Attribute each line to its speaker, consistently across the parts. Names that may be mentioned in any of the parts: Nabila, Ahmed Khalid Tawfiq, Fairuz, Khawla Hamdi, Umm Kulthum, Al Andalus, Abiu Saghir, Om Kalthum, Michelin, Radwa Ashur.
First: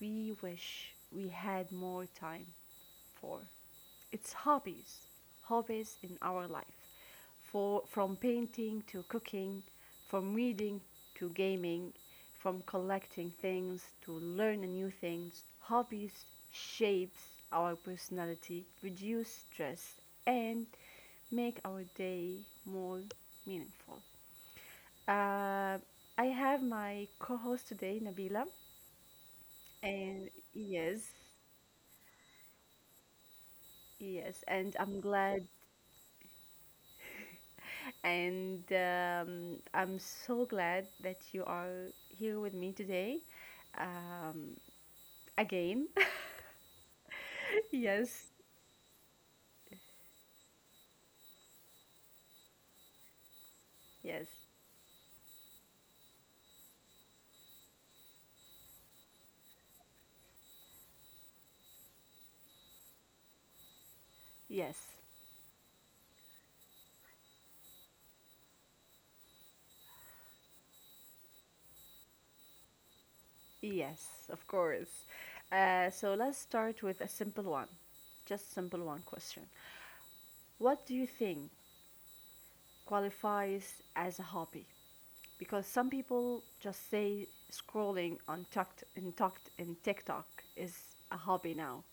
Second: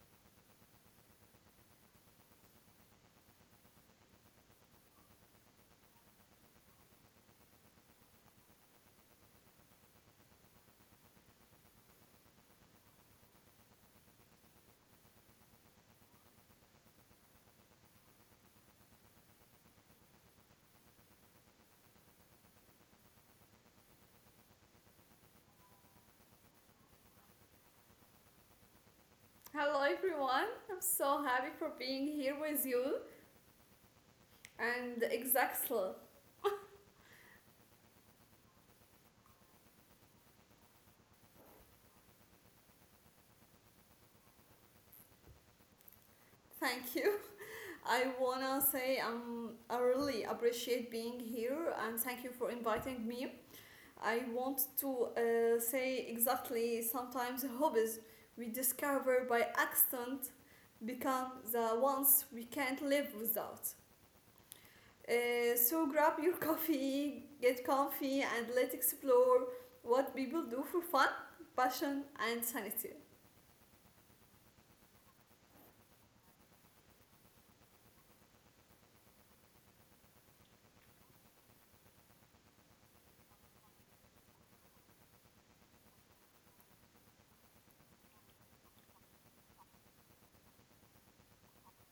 Speaker 1: we wish we had more time for its hobbies in our life, for from painting to cooking, from reading to gaming, from collecting things to learning new things. Hobbies shapes our personality, reduce stress, and make our day more meaningful. Uh, I have my co-host today, Nabila,
Speaker 2: Hello
Speaker 1: and
Speaker 2: everyone, I'm
Speaker 1: yes,
Speaker 2: so happy for being here with you
Speaker 1: yes, and I'm
Speaker 2: and
Speaker 1: glad,
Speaker 2: exactly
Speaker 1: and I'm so glad that you are here with me today. Um, Again.
Speaker 2: thank you. I
Speaker 1: Yes,
Speaker 2: wanna say I really appreciate being here and thank you for inviting me. I
Speaker 1: yes,
Speaker 2: want to say exactly sometimes hobbies we discover by accident become the ones we can't live without.
Speaker 1: yes,
Speaker 2: So grab your coffee, get comfy, and let's explore what people do for fun, passion, and sanity.
Speaker 1: yes, of course. So let's start with a simple one, just simple one question. What do you think qualifies as a hobby? Because some people just say scrolling on tucked and tucked in TikTok is a hobby now.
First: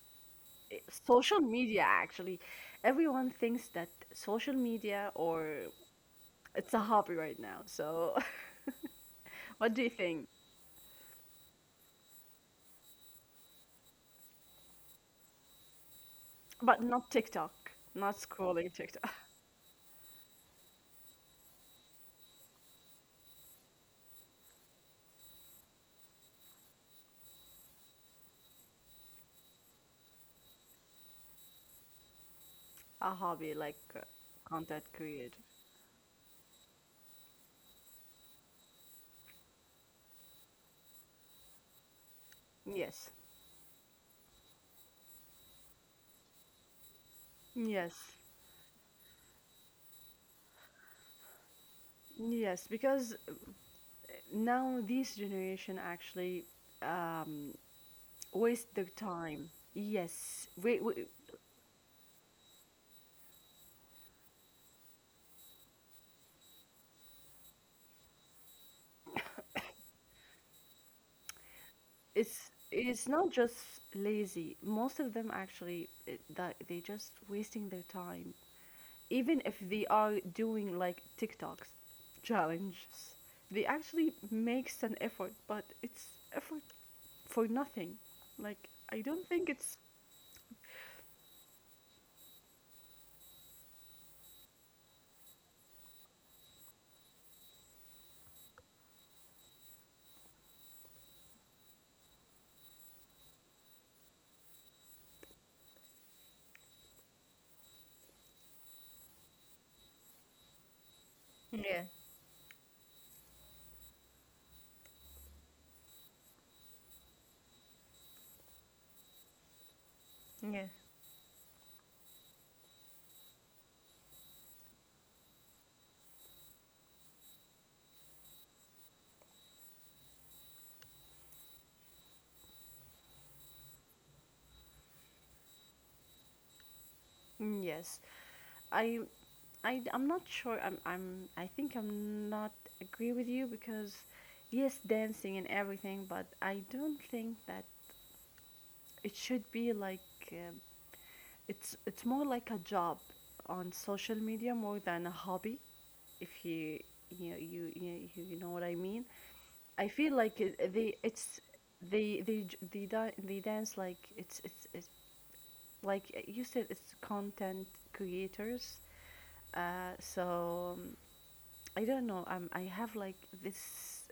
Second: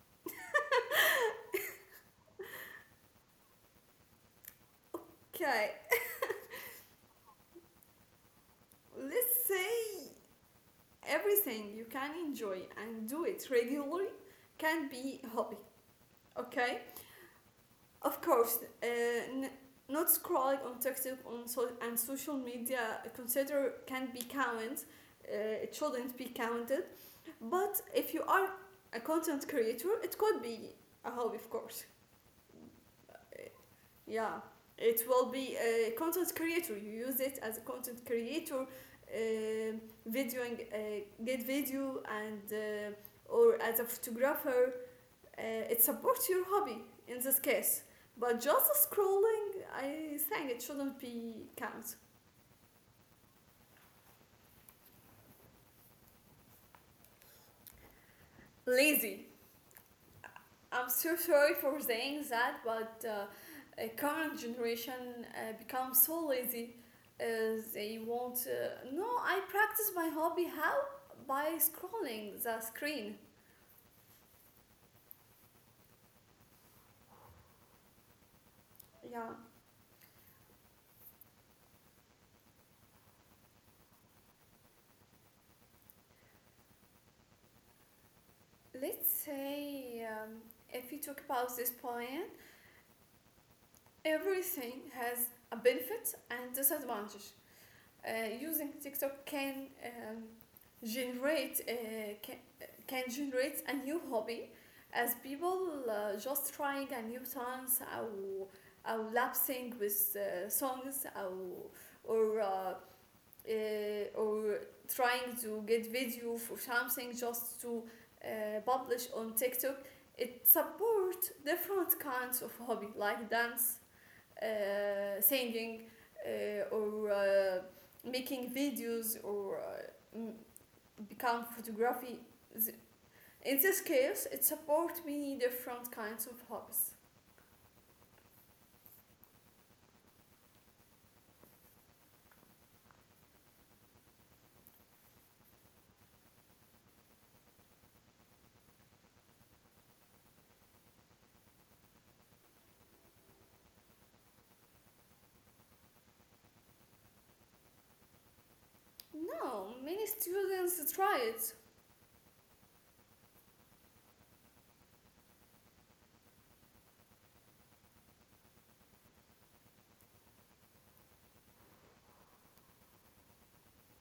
Speaker 1: Social media, actually, everyone thinks that social media or
Speaker 2: Okay,
Speaker 1: it's a hobby right now, so
Speaker 2: let's
Speaker 1: what do you
Speaker 2: say
Speaker 1: think?
Speaker 2: everything you can enjoy and do it regularly can be a hobby. Okay,
Speaker 1: But not TikTok, not
Speaker 2: of course,
Speaker 1: scrolling TikTok.
Speaker 2: not scrolling on TikTok on and social media consider can be counted. It shouldn't be counted, but if you are a content creator, it could be a hobby, of course.
Speaker 1: A hobby, like
Speaker 2: Yeah,
Speaker 1: content
Speaker 2: it will
Speaker 1: creator.
Speaker 2: be a content creator, you use it as a content creator, videoing, get video, and
Speaker 1: Yes,
Speaker 2: or as a photographer, it supports your hobby in this case.
Speaker 1: yes,
Speaker 2: But just scrolling, I think it shouldn't be count.
Speaker 1: yes, because now this generation actually um waste their
Speaker 2: Lazy.
Speaker 1: time. Yes,
Speaker 2: I'm
Speaker 1: we,
Speaker 2: so
Speaker 1: we
Speaker 2: sorry for saying that, but current generation become so lazy. They want. No, I practice my hobby how? By scrolling
Speaker 1: it's
Speaker 2: the
Speaker 1: it's
Speaker 2: screen.
Speaker 1: not just lazy, most of them actually, that they just wasting their time,
Speaker 2: Yeah.
Speaker 1: even if they are doing like TikToks challenges, they actually makes an effort, but it's effort for nothing. Like, I
Speaker 2: Let's
Speaker 1: don't think it's.
Speaker 2: say If we talk about this point, everything has a benefit and disadvantage. Using TikTok can generate can, can generate a new hobby, as people just trying a new dance أو أو lapsing with songs أو
Speaker 1: Yeah.
Speaker 2: or uh, or trying to get video for something just to publish on TikTok. It
Speaker 1: Yeah.
Speaker 2: support different kinds of hobby like dance, singing, or making videos, or become photography. In this case, it supports many different kinds of hobbies.
Speaker 1: Mm, yes, I, I'm not sure. I think I'm not agree with you, because yes, dancing and everything, but I don't think that it should be like, um, it's more like a job on social media more than a hobby. If you you know, you know what I mean. I
Speaker 2: Now,
Speaker 1: feel
Speaker 2: many
Speaker 1: like they
Speaker 2: students try
Speaker 1: it's
Speaker 2: it.
Speaker 1: they j- they dance, like, it's like you said, it's content creators. So I don't know. I have like this.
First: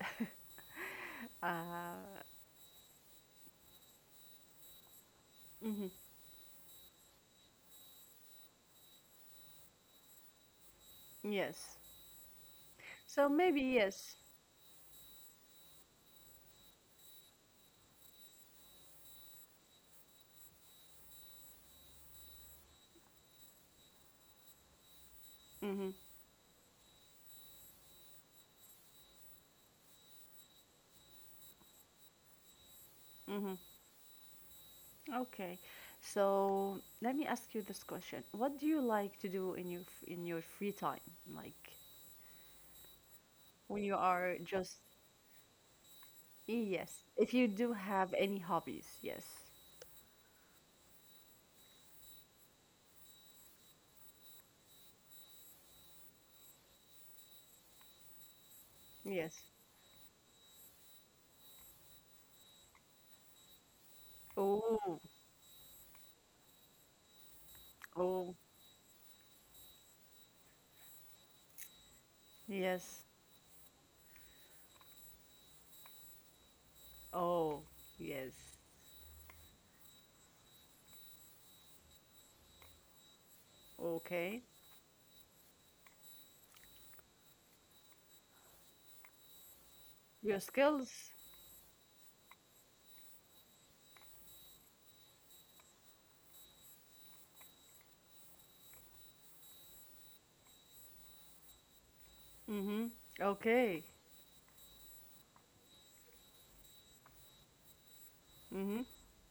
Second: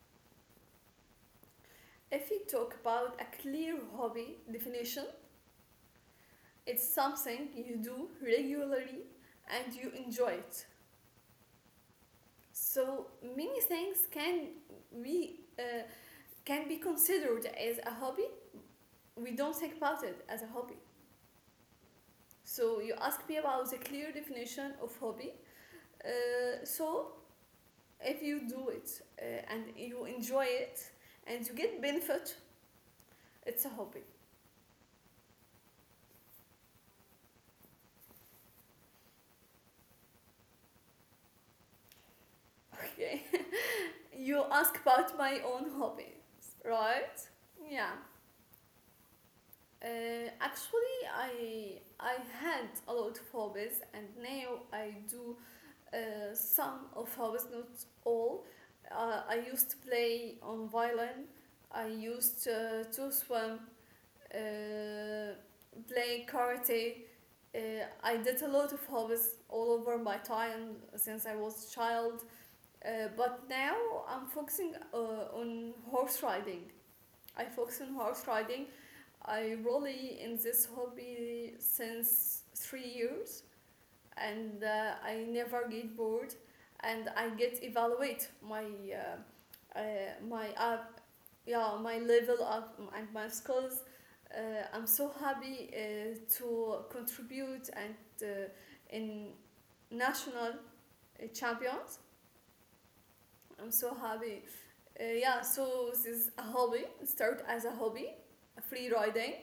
Speaker 1: uh,
Speaker 2: If we talk about a clear hobby definition,
Speaker 1: mhm,
Speaker 2: it's something you do regularly and you enjoy it.
Speaker 1: yes.
Speaker 2: So
Speaker 1: So
Speaker 2: many
Speaker 1: maybe
Speaker 2: things
Speaker 1: yes.
Speaker 2: be uh, can be considered as a hobby. We don't think about it as a hobby. So you asked me about the clear definition of hobby.
Speaker 1: Mhm.
Speaker 2: So if you do it uh, and you enjoy it and you get benefit,
Speaker 1: Mhm.
Speaker 2: it's a hobby.
Speaker 1: Okay. So let me ask you this question: what do you like to do in your in your free time, like
Speaker 2: Okay.
Speaker 1: when you
Speaker 2: You
Speaker 1: are
Speaker 2: ask
Speaker 1: just.
Speaker 2: about my own hobbies,
Speaker 1: Yes,
Speaker 2: right?
Speaker 1: if you do
Speaker 2: Yeah.
Speaker 1: have any hobbies, yes,
Speaker 2: Actually, I had a lot of hobbies, and now I do some of hobbies, not all. I
Speaker 1: yes.
Speaker 2: used to play on violin. I used to swim.
Speaker 1: Oh,
Speaker 2: Uh, playing karate. Uh, I did a
Speaker 1: oh,
Speaker 2: lot of hobbies all over my time since I was a child.
Speaker 1: yes.
Speaker 2: But now I'm focusing on horse riding. I focus
Speaker 1: Oh,
Speaker 2: on horse
Speaker 1: yes.
Speaker 2: riding. I really in this hobby since 3 years,
Speaker 1: Okay.
Speaker 2: and I never get bored. And I get evaluate my uh, my
Speaker 1: Your
Speaker 2: app,
Speaker 1: skills.
Speaker 2: yeah, my level up and my skills. Uh, I'm so happy to contribute and uh, in national champions.
Speaker 1: Mm-hmm.
Speaker 2: I'm so
Speaker 1: Okay.
Speaker 2: happy. Uh, yeah so this is a hobby, it started as a hobby, free
Speaker 1: Mm-hmm.
Speaker 2: riding,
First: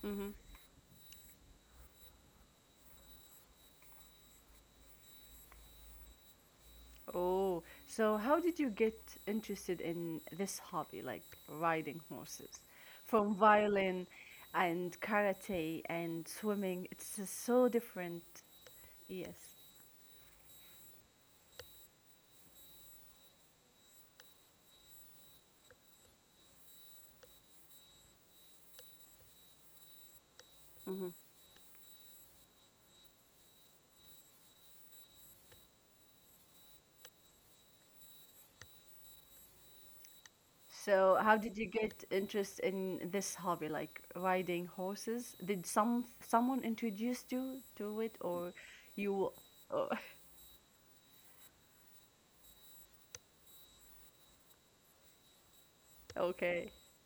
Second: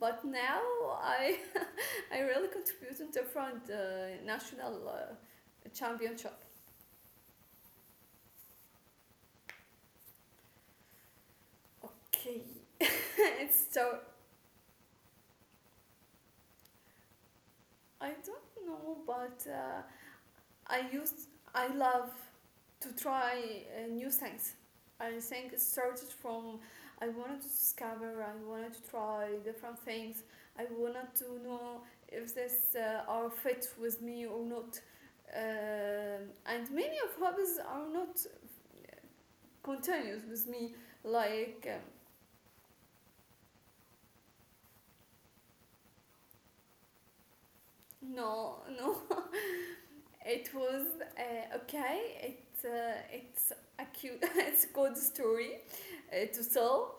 Speaker 2: but
Speaker 1: Mm-hmm.
Speaker 2: now I I really contribute in different national championship.
Speaker 1: Oh, so how did you get interested in this hobby, like riding
Speaker 2: Okay.
Speaker 1: horses? From
Speaker 2: It's so
Speaker 1: violin and karate and swimming, it's so
Speaker 2: I
Speaker 1: different.
Speaker 2: don't know, but
Speaker 1: Yes.
Speaker 2: I used, I love to try new things. I think it started from I wanted to discover, I wanted to try different things. I wanted to know if this are fit with me or not. And many of hobbies are not continuous with me,
Speaker 1: So, how did you
Speaker 2: like.
Speaker 1: get interest in this hobby, like riding horses? Did someone introduced you to it, or
Speaker 2: No, no.
Speaker 1: you? Oh,
Speaker 2: It was it's a cute, it's a good story to
Speaker 1: okay.
Speaker 2: tell.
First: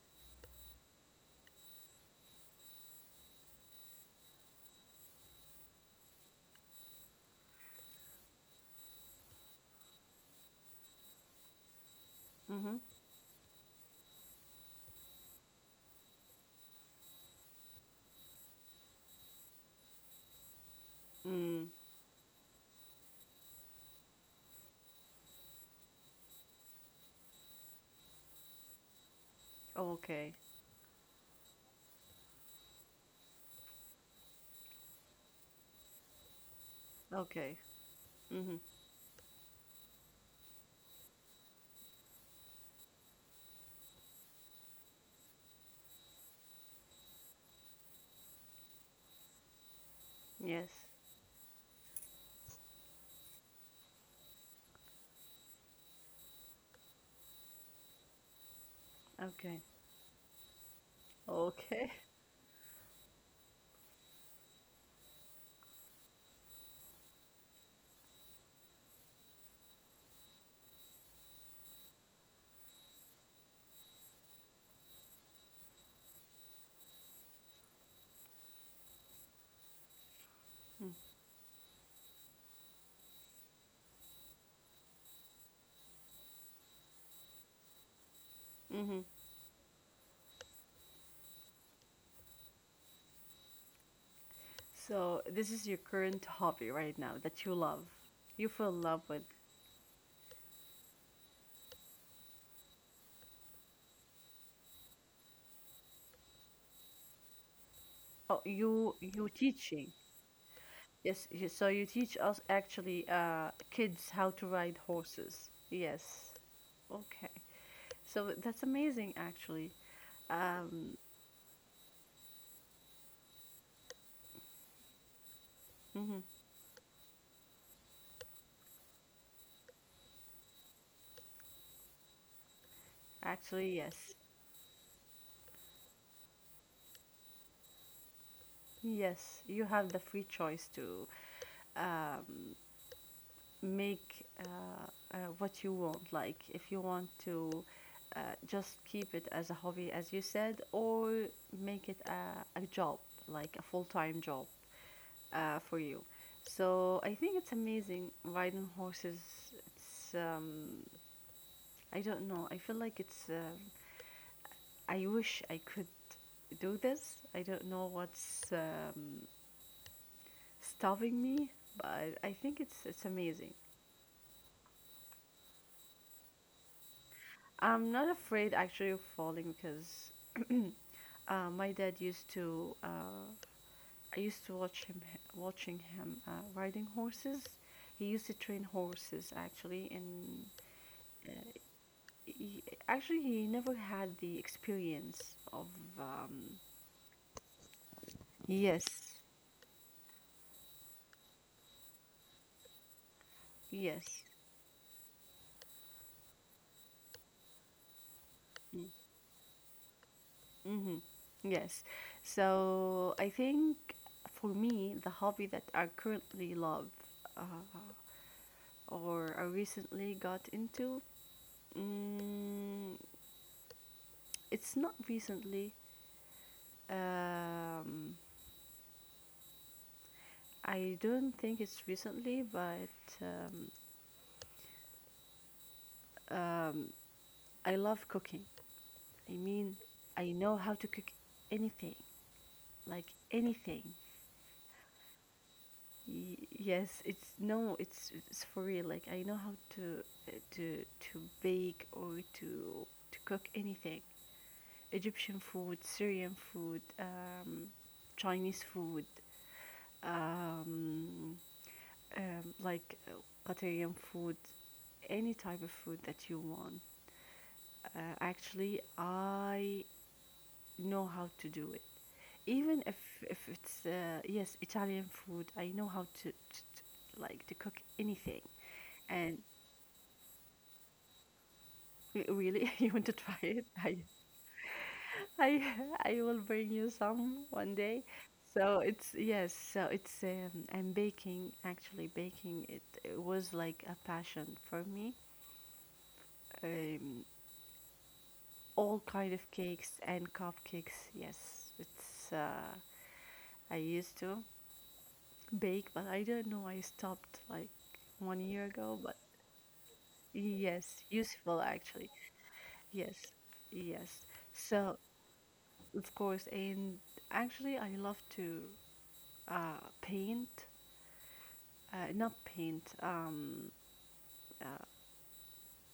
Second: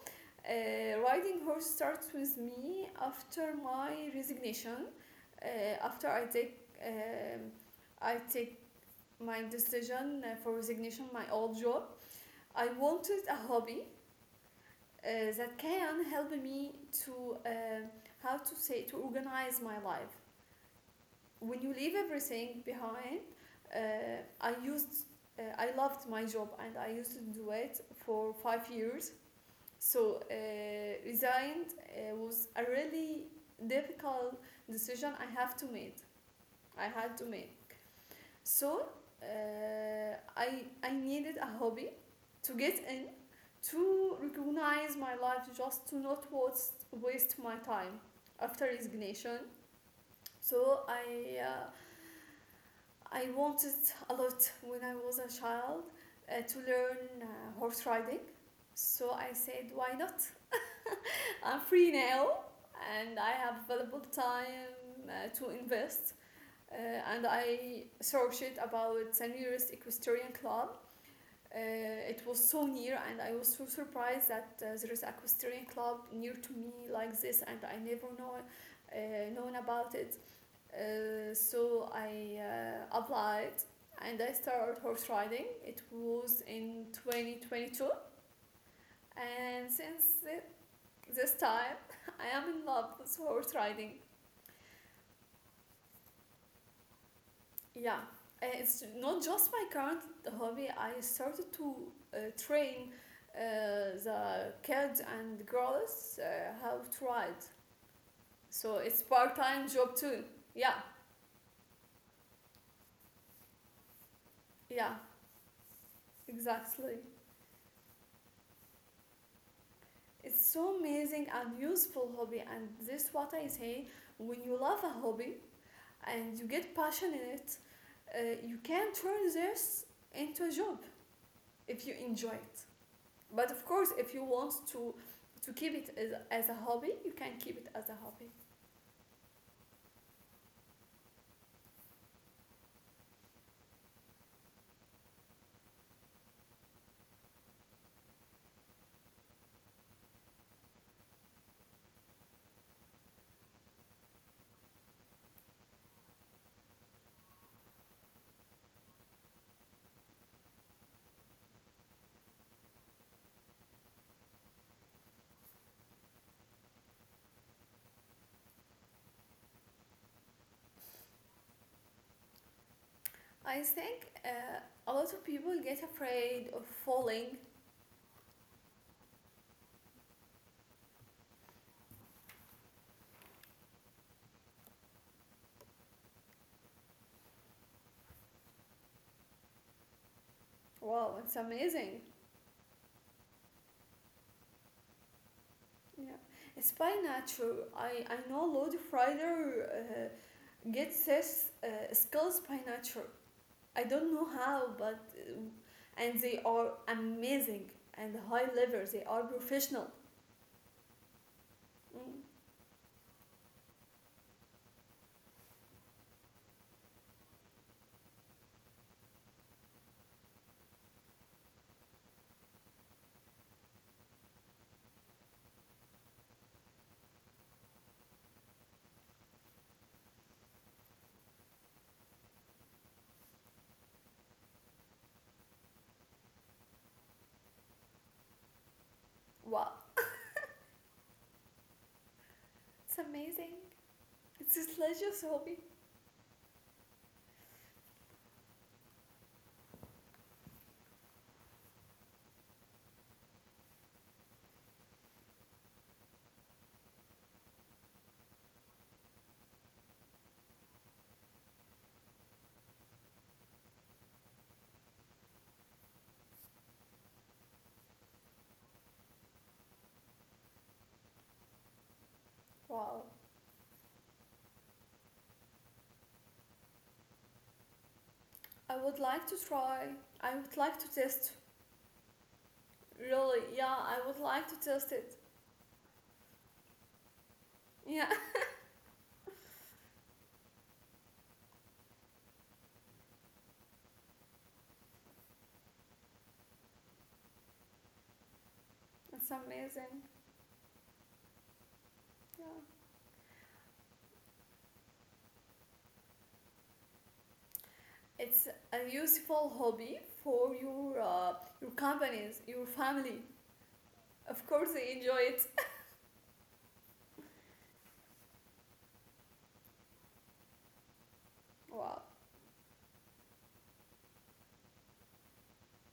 Speaker 2: Riding horse starts with me after my resignation. After um I take my decision for resignation my old job. I
Speaker 1: Mhm.
Speaker 2: wanted a hobby uh, that can help me to how to say, to organize my life when you
Speaker 1: Mm.
Speaker 2: leave everything behind. uh, I used, I loved my job and I used to do it for 5 years. So
Speaker 1: Okay.
Speaker 2: uh, resigned was a really difficult decision I have to make. I had to make.
Speaker 1: Okay. Mhm.
Speaker 2: So I needed a hobby to get in, to recognize my life, just to not waste my time after resignation.
Speaker 1: Yes.
Speaker 2: So I wanted a lot when I was a child to learn horse riding. So I
Speaker 1: Okay.
Speaker 2: said, why not? I'm free
Speaker 1: Okay.
Speaker 2: now and I have available time to invest. Uh, and I searched about the nearest equestrian club. Uh, it was so near, and I was so surprised that there is an equestrian club near to me like this, and I never know known about it. So I applied and I started horse riding. It was in 2022,
Speaker 1: Mhm.
Speaker 2: and since this time, I am in love with horse riding.
Speaker 1: So, this is your current hobby right now that you love.
Speaker 2: Yeah,
Speaker 1: You fell
Speaker 2: it's
Speaker 1: in love
Speaker 2: not
Speaker 1: with.
Speaker 2: just my current hobby. I started to train the kids and girls how to ride.
Speaker 1: Oh,
Speaker 2: So
Speaker 1: you
Speaker 2: it's
Speaker 1: you
Speaker 2: part-time job
Speaker 1: teaching.
Speaker 2: too. Yeah,
Speaker 1: Yes. So you teach us actually kids how to ride
Speaker 2: yeah,
Speaker 1: horses. Yes.
Speaker 2: exactly.
Speaker 1: Okay. So that's amazing, actually.
Speaker 2: It's so
Speaker 1: Um,
Speaker 2: amazing and useful hobby, and this is what I say. When you love a hobby
Speaker 1: mhm.
Speaker 2: and you get passionate in it, you can turn this into a job if you enjoy it. But of
Speaker 1: Actually,
Speaker 2: course, if
Speaker 1: yes.
Speaker 2: you want to to keep it as, as a hobby, you can keep it as a hobby.
Speaker 1: Yes, you have the free choice to um, make what you want. Like, if you want to just keep it as a hobby, as you said, or make it a job, like a full time job for you. So I think it's amazing riding horses. It's I don't know. I feel like it's I wish I could do this. I don't know what's stopping me, but I think it's amazing.
Speaker 2: I think a lot of people get afraid of falling.
Speaker 1: I'm not afraid actually of falling because my dad used to I used to watch him watching him riding horses. He used to train horses actually, and
Speaker 2: Wow, it's amazing.
Speaker 1: actually he never had the experience of.
Speaker 2: Yeah,
Speaker 1: um,
Speaker 2: it's by nature. I know a lot
Speaker 1: yes,
Speaker 2: of riders get this skills by nature. I don't
Speaker 1: yes.
Speaker 2: know how, but um, and they are amazing and high level. They are professional.
Speaker 1: Mm-hmm. Yes.
Speaker 2: Mm,
Speaker 1: So I think, for me, the hobby that I currently love, uh, or I recently got into, mm, it's not recently. Um, I don't think it's recently, but um, I love cooking. I
Speaker 2: wow,
Speaker 1: mean, I know how to cook anything,
Speaker 2: it's
Speaker 1: like
Speaker 2: amazing.
Speaker 1: anything.
Speaker 2: It's a delicious hobby.
Speaker 1: Yes, it's no, it's for real. Like, I know how to to bake or to cook anything. Egyptian food, Syrian food, Chinese food, um, like, Qatarian food, any type of food that you want. Actually, I know how to do it. Even
Speaker 2: Wow,
Speaker 1: if it's yes, Italian food, I know how to, like, to cook anything.
Speaker 2: I would like to
Speaker 1: And
Speaker 2: try. I would like to test.
Speaker 1: really, you want to
Speaker 2: Really,
Speaker 1: try
Speaker 2: yeah,
Speaker 1: it?
Speaker 2: I would like to test it.
Speaker 1: I, I will bring you some one day.
Speaker 2: Yeah,
Speaker 1: So it's yes, so it's and baking, actually, baking, it was like a passion for me. Um, all
Speaker 2: it's
Speaker 1: kind of cakes
Speaker 2: amazing.
Speaker 1: and cupcakes. Yes, it's
Speaker 2: Yeah,
Speaker 1: I used to bake, but I don't know. I stopped like one
Speaker 2: it's
Speaker 1: year
Speaker 2: a
Speaker 1: ago, but
Speaker 2: useful hobby for
Speaker 1: yes, useful
Speaker 2: your
Speaker 1: actually.
Speaker 2: companies, your
Speaker 1: Yes,
Speaker 2: family.
Speaker 1: yes.
Speaker 2: Of course, they
Speaker 1: So.
Speaker 2: enjoy it.
Speaker 1: Of course, and actually, I love to paint.
Speaker 2: Wow,
Speaker 1: Not paint. Uh,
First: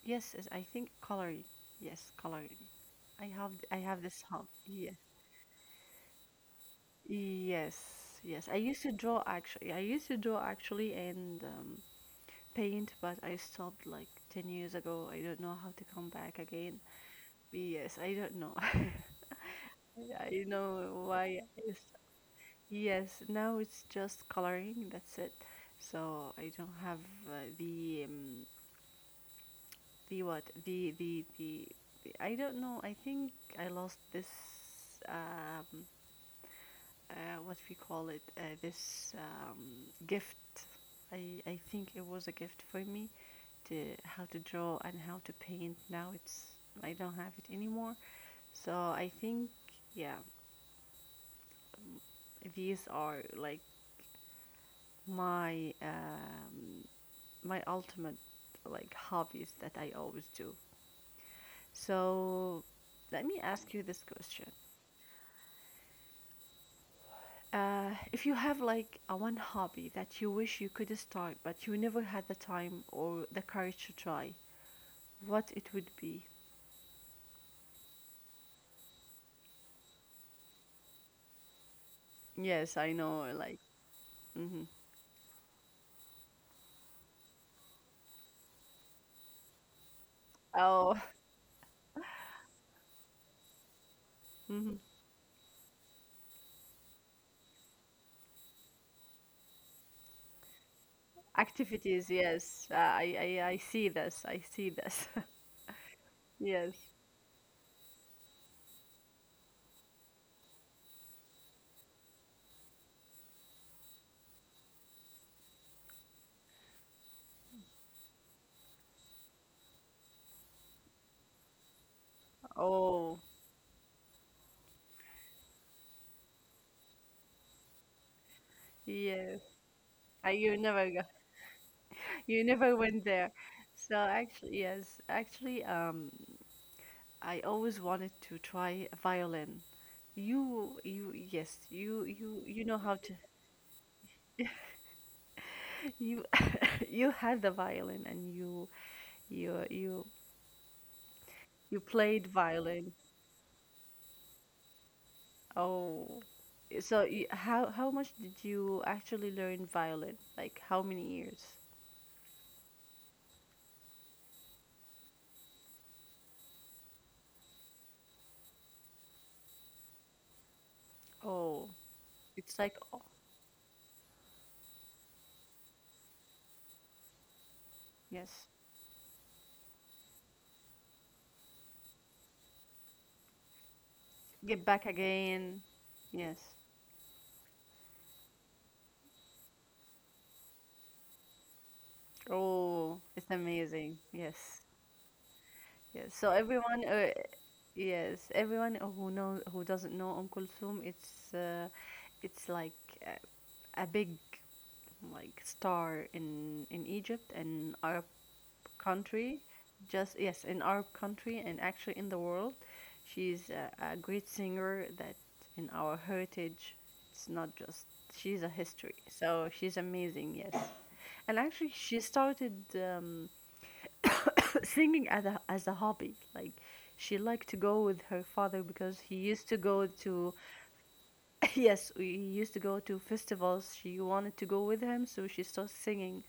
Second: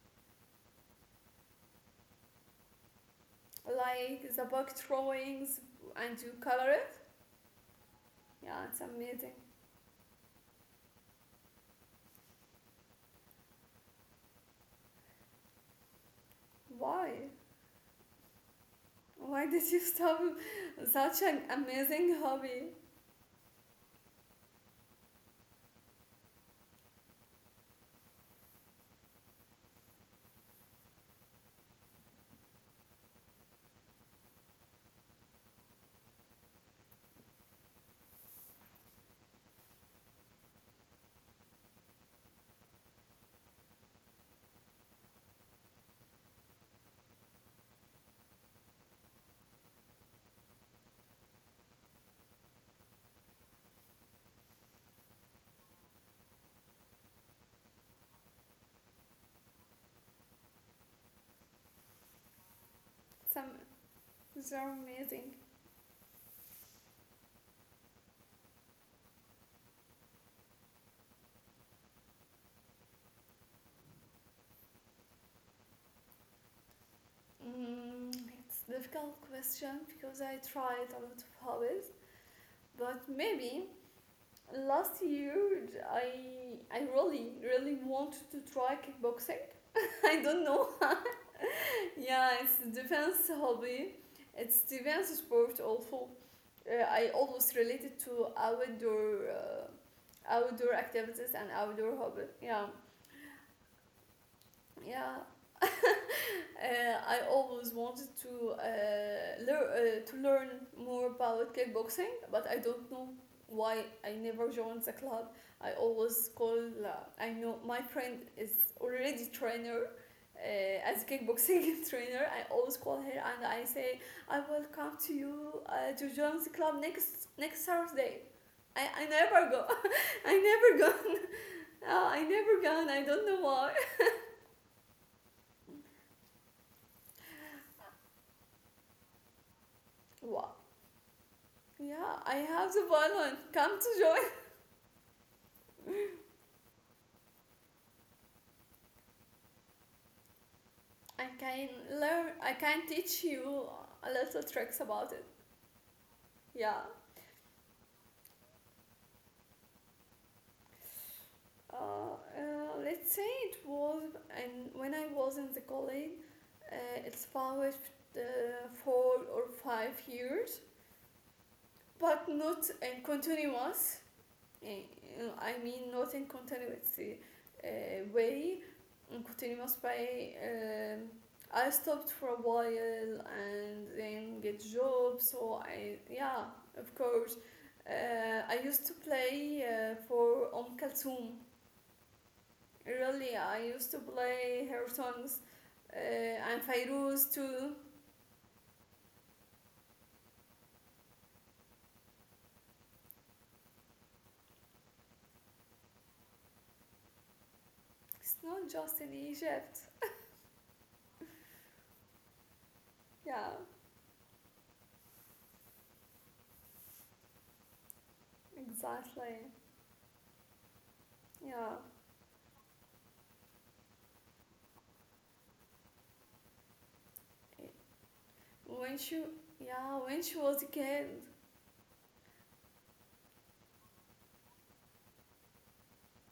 Speaker 1: yes, yes, I think coloring. Yes, coloring. I have this
Speaker 2: like the
Speaker 1: hub.
Speaker 2: book
Speaker 1: Yes,
Speaker 2: drawings and you color it.
Speaker 1: yes, yes. I
Speaker 2: Yeah, it's
Speaker 1: used to draw
Speaker 2: amazing.
Speaker 1: actually. And paint, but I stopped like 10 years ago. I don't know how to come back again.
Speaker 2: Why?
Speaker 1: Yes, I don't know.
Speaker 2: Why did you stop
Speaker 1: I know
Speaker 2: such
Speaker 1: why.
Speaker 2: an
Speaker 1: Yes.
Speaker 2: amazing hobby?
Speaker 1: Yes, now it's just coloring. That's it. So I don't have uh, the um, the what the I don't know. I think I lost this um, what we call it, this gift. I think it was a gift for me, to how to draw and how to paint. Now it's. I don't have it anymore. So I think, yeah, these are like my um, my ultimate, like, hobbies that I always do. So let me
Speaker 2: Some
Speaker 1: ask you this question.
Speaker 2: these are amazing.
Speaker 1: If you have like a one hobby that you wish you could start but you never had the time or the courage to try, what it would be?
Speaker 2: Mm, it's a difficult question because I tried a lot of hobbies,
Speaker 1: Yes, I
Speaker 2: but
Speaker 1: know. Like,
Speaker 2: maybe
Speaker 1: hmm,
Speaker 2: last year I really really wanted to try kickboxing. I don't know.
Speaker 1: oh,
Speaker 2: Yeah, it's a defense hobby. It's
Speaker 1: mhm.
Speaker 2: defense sport also. I always related to outdoor outdoor activities and outdoor
Speaker 1: Activities.
Speaker 2: hobby. Yeah,
Speaker 1: Yes, I see this. I see this.
Speaker 2: yeah.
Speaker 1: Yes.
Speaker 2: I always wanted to learn to learn more about kickboxing, but I don't know why I never joined the club. I always call. Uh, I know my friend is already trainer. As a kickboxing trainer, I always call
Speaker 1: Oh,
Speaker 2: her and I say, "I will come to you to join the club next Saturday." I
Speaker 1: yes.
Speaker 2: never go. I
Speaker 1: You
Speaker 2: never
Speaker 1: never
Speaker 2: go.
Speaker 1: go.
Speaker 2: I
Speaker 1: You
Speaker 2: never
Speaker 1: never
Speaker 2: go, and
Speaker 1: went
Speaker 2: I don't
Speaker 1: there.
Speaker 2: know why.
Speaker 1: So actually, yes, actually, I always wanted to try a violin.
Speaker 2: Wow.
Speaker 1: Yes,
Speaker 2: Yeah, I
Speaker 1: you
Speaker 2: have
Speaker 1: know
Speaker 2: the
Speaker 1: how to.
Speaker 2: button. Come to join.
Speaker 1: You, you had the violin, and you, you,
Speaker 2: I can
Speaker 1: you played
Speaker 2: learn. I can
Speaker 1: violin.
Speaker 2: teach you a little tricks about it.
Speaker 1: Oh,
Speaker 2: Yeah.
Speaker 1: so how much did you actually learn violin? Like, how many years?
Speaker 2: Let's say it was, and when I was in the college, it's about uh, 4 or 5 years,
Speaker 1: Oh,
Speaker 2: but
Speaker 1: it's
Speaker 2: not
Speaker 1: like,
Speaker 2: in
Speaker 1: oh,
Speaker 2: continuous. Eh, I mean not in continuous
Speaker 1: yes,
Speaker 2: way, in continuous way. I stopped for a while and then
Speaker 1: get
Speaker 2: get
Speaker 1: back
Speaker 2: job.
Speaker 1: again.
Speaker 2: So I
Speaker 1: Yes.
Speaker 2: yeah, of course. I used to play for Om Kalthum.
Speaker 1: Oh, it's
Speaker 2: Really, I
Speaker 1: amazing.
Speaker 2: used to
Speaker 1: Yes.
Speaker 2: play her songs uh,
Speaker 1: Yes. So,
Speaker 2: and
Speaker 1: everyone,
Speaker 2: Fairuz too.
Speaker 1: yes, everyone who knows, who doesn't know Kulthum, it's like a, a big, like, star in Egypt and Arab
Speaker 2: It's not just in
Speaker 1: country.
Speaker 2: Egypt.
Speaker 1: Just, yes, in Arab country, and actually in the world, she's
Speaker 2: Yeah,
Speaker 1: a great singer that in our heritage. It's not just she's a history,
Speaker 2: exactly.
Speaker 1: so she's amazing. Yes, and actually
Speaker 2: Yeah,
Speaker 1: she started. Singing as as a hobby, like she liked to go with her father
Speaker 2: when
Speaker 1: because he
Speaker 2: she
Speaker 1: used to go
Speaker 2: yeah, when she
Speaker 1: to
Speaker 2: was a kid.
Speaker 1: yes, he used to go to festivals. She wanted to go with him, so she started singing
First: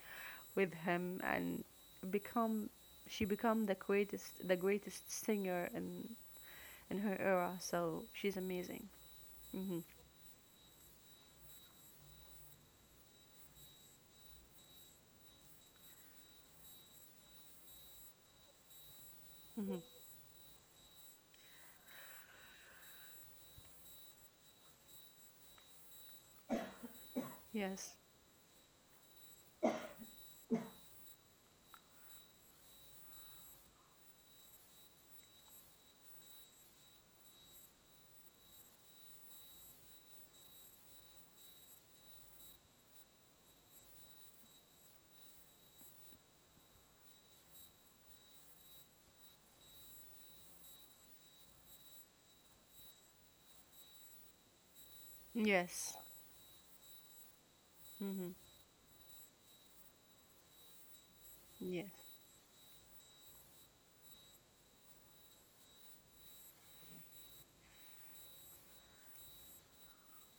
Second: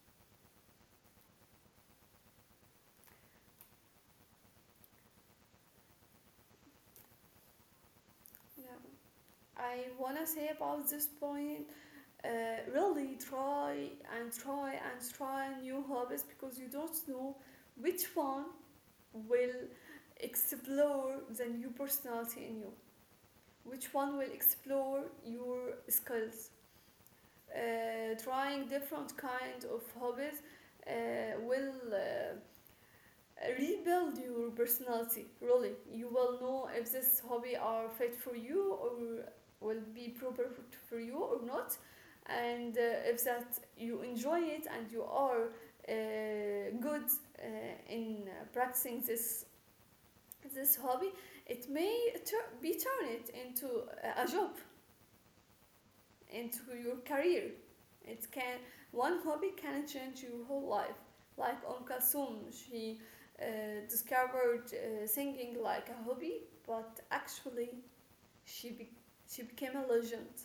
Speaker 1: with him, and become she became the greatest singer in her era, so she's
Speaker 2: Yeah.
Speaker 1: amazing.
Speaker 2: I
Speaker 1: Hmm.
Speaker 2: wanna say about this point, uh, really try and try new hobbies because you don't know which one will
Speaker 1: Hmm.
Speaker 2: explore the new personality in you, which one will explore your skills.
Speaker 1: Yes,
Speaker 2: Trying different kind of hobbies will rebuild your personality. Really you will know if this hobby are fit for you or will be proper for you or not. And if that you enjoy it and you are uh, good uh, in uh, practicing this hobby, it may be turned into a job,
Speaker 1: yes.
Speaker 2: into your career. It
Speaker 1: Hmm.
Speaker 2: can one hobby can change your whole life. Like Om
Speaker 1: Yes.
Speaker 2: Kalsum, she discovered singing like a hobby, but actually she be- she became a legend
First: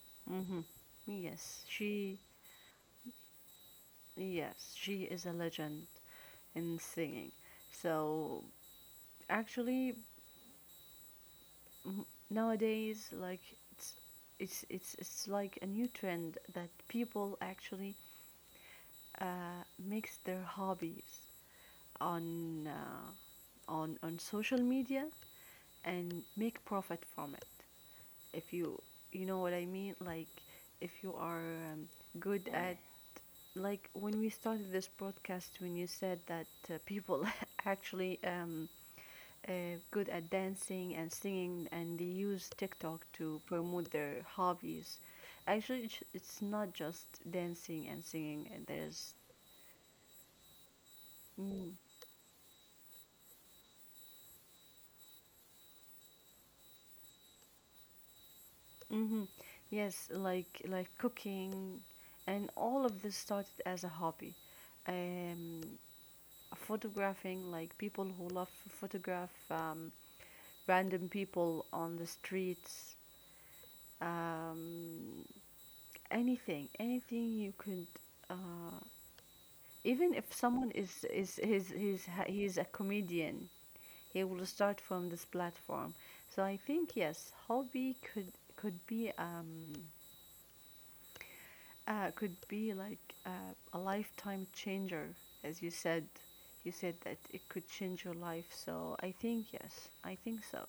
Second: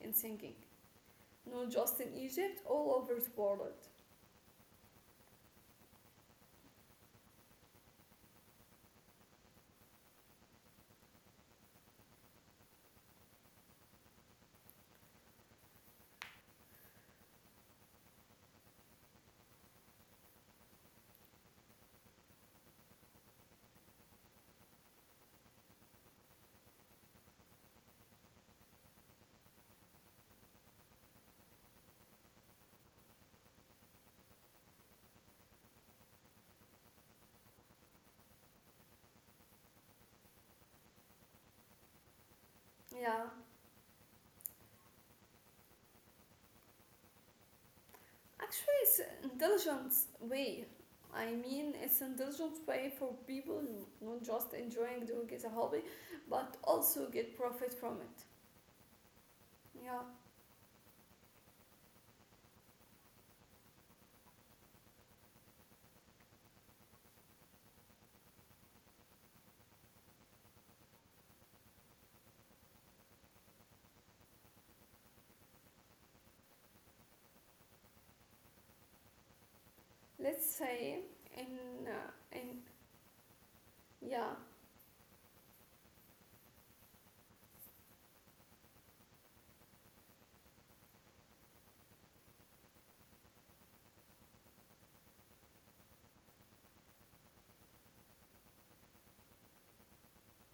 Speaker 2: in singing.
Speaker 1: Hmm. yes
Speaker 2: Not just in
Speaker 1: she
Speaker 2: Egypt, all over the world.
Speaker 1: yes, she is a legend in singing. So actually, nowadays, like it's it's like a new trend that people actually mix their hobbies on on social media and make profit from it. If you, you know what I mean, like if you are um, good at, like, when we started this broadcast, when you said that people actually good at dancing and singing, and they use TikTok
Speaker 2: Yeah,
Speaker 1: to promote their hobbies. Actually, it's not just dancing and singing. And
Speaker 2: actually, it's
Speaker 1: there's.
Speaker 2: an intelligent way. I
Speaker 1: Mm,
Speaker 2: mean, it's an intelligent way for people not just enjoying doing it as a hobby, but also get profit from it.
Speaker 1: hmm, yes,
Speaker 2: Yeah.
Speaker 1: like cooking, and all of this started as a hobby. Um, Photographing, like people who love to photograph random people on the streets. Um, Anything, anything you could, uh, even if
Speaker 2: Let's
Speaker 1: someone
Speaker 2: say
Speaker 1: is
Speaker 2: in uh,
Speaker 1: he's a
Speaker 2: in
Speaker 1: comedian, he will
Speaker 2: yeah,
Speaker 1: start from this platform. So I think, yes, hobby could be, like, a lifetime changer, as you said. You said that it could change your life. So I think yes, I think so.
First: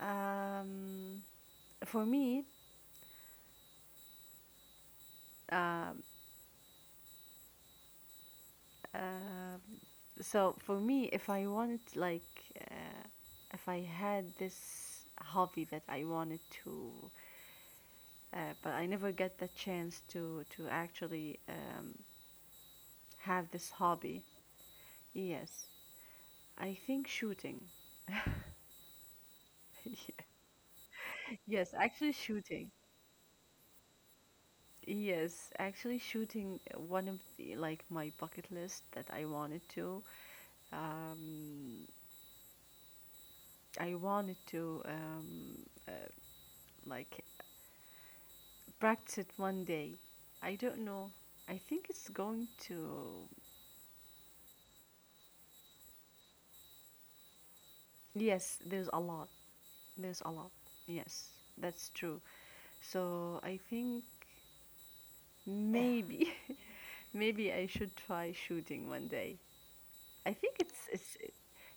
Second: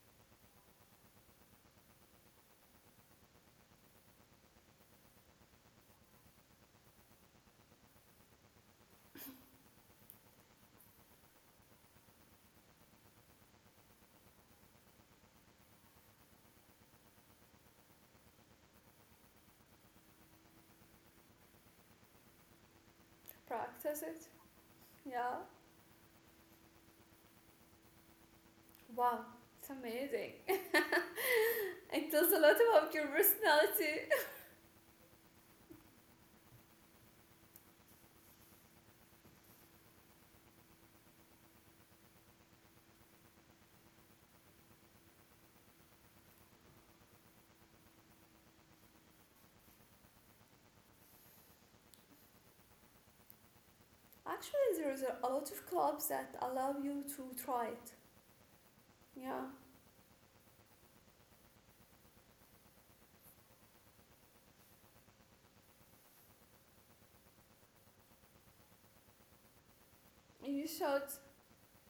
Speaker 1: Um, for me, um, uh, so for me, if I wanted, like, uh, if I had this hobby that I wanted to, but I never get the chance to actually have this
Speaker 2: practice
Speaker 1: hobby.
Speaker 2: it, yeah.
Speaker 1: Yes, I think shooting.
Speaker 2: Wow, it's amazing.
Speaker 1: Yes, actually
Speaker 2: It tells a lot
Speaker 1: shooting.
Speaker 2: about your personality.
Speaker 1: One of the, like, my bucket list that I wanted to, um, i wanted to um, uh, like, practice it one day. I don't know. I think it's going to.
Speaker 2: Actually there is a lot of clubs that allow you to try it.
Speaker 1: Yes, there's a lot.
Speaker 2: Yeah,
Speaker 1: There's a lot. Yes, that's true. So I think maybe, maybe I should try shooting one day. I
Speaker 2: you
Speaker 1: think
Speaker 2: should.
Speaker 1: it's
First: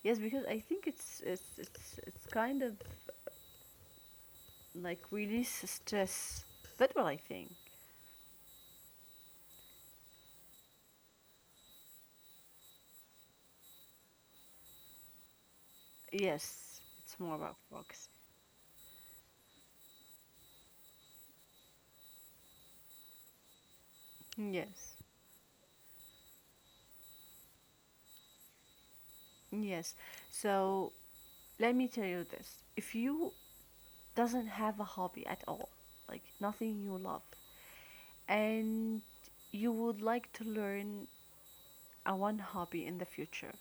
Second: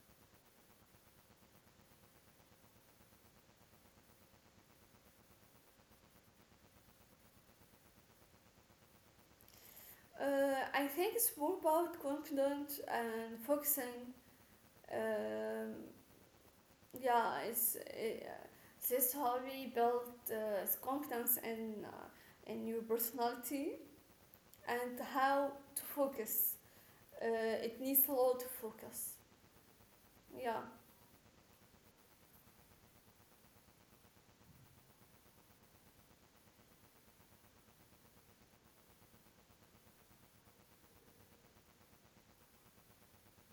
Speaker 1: yes, because I think it's kind of, like, release stress. That's what I think.
Speaker 2: I think it's more about confidence and focusing. um,
Speaker 1: Yes, it's more
Speaker 2: yeah
Speaker 1: about
Speaker 2: it's
Speaker 1: focus.
Speaker 2: this hobby builds confidence in your personality
Speaker 1: Yes,
Speaker 2: and how to focus. It needs a lot of focus.
Speaker 1: yes.
Speaker 2: Yeah.
Speaker 1: So let me tell you this: if you doesn't have a hobby at all, like nothing you love, and you would like to learn a one hobby in the future,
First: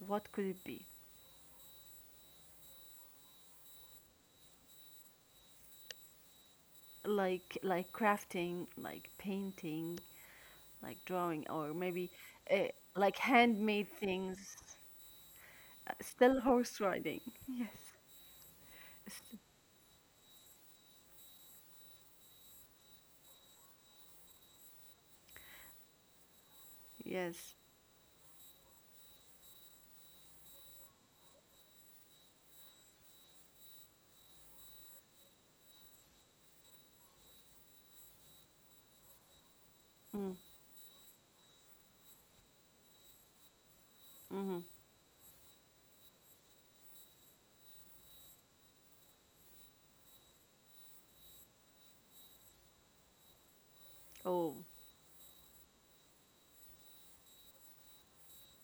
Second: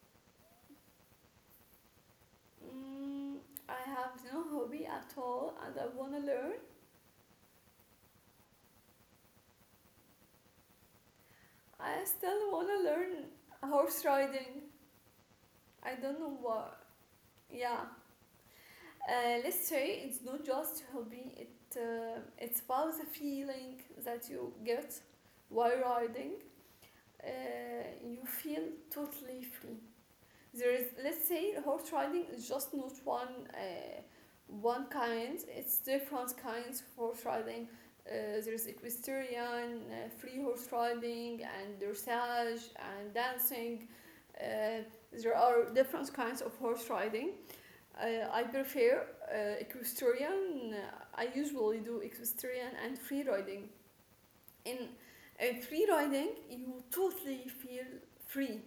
Speaker 1: what could it be?
Speaker 2: Mm, I have no hobby at all and I want to learn.
Speaker 1: Like crafting, like painting, like drawing, or
Speaker 2: I
Speaker 1: maybe
Speaker 2: still want to learn
Speaker 1: like handmade
Speaker 2: horse
Speaker 1: things.
Speaker 2: riding. I don't know
Speaker 1: Still
Speaker 2: what.
Speaker 1: horse riding.
Speaker 2: Yeah.
Speaker 1: Yes. St-
Speaker 2: Let's say it's not just a hobby. It's about the feeling that you get while riding. Uh,
Speaker 1: Yes.
Speaker 2: you feel totally free. There is, let's say, horse riding is just not one kind, it's different kinds of horse riding. There's equestrian,
Speaker 1: Mm,
Speaker 2: free horse riding, and dressage, and dancing.
Speaker 1: mm-hmm.
Speaker 2: uh, there are different kinds of horse riding. I prefer, equestrian. I usually do equestrian and free riding.
Speaker 1: Oh.
Speaker 2: In free riding you totally feel free.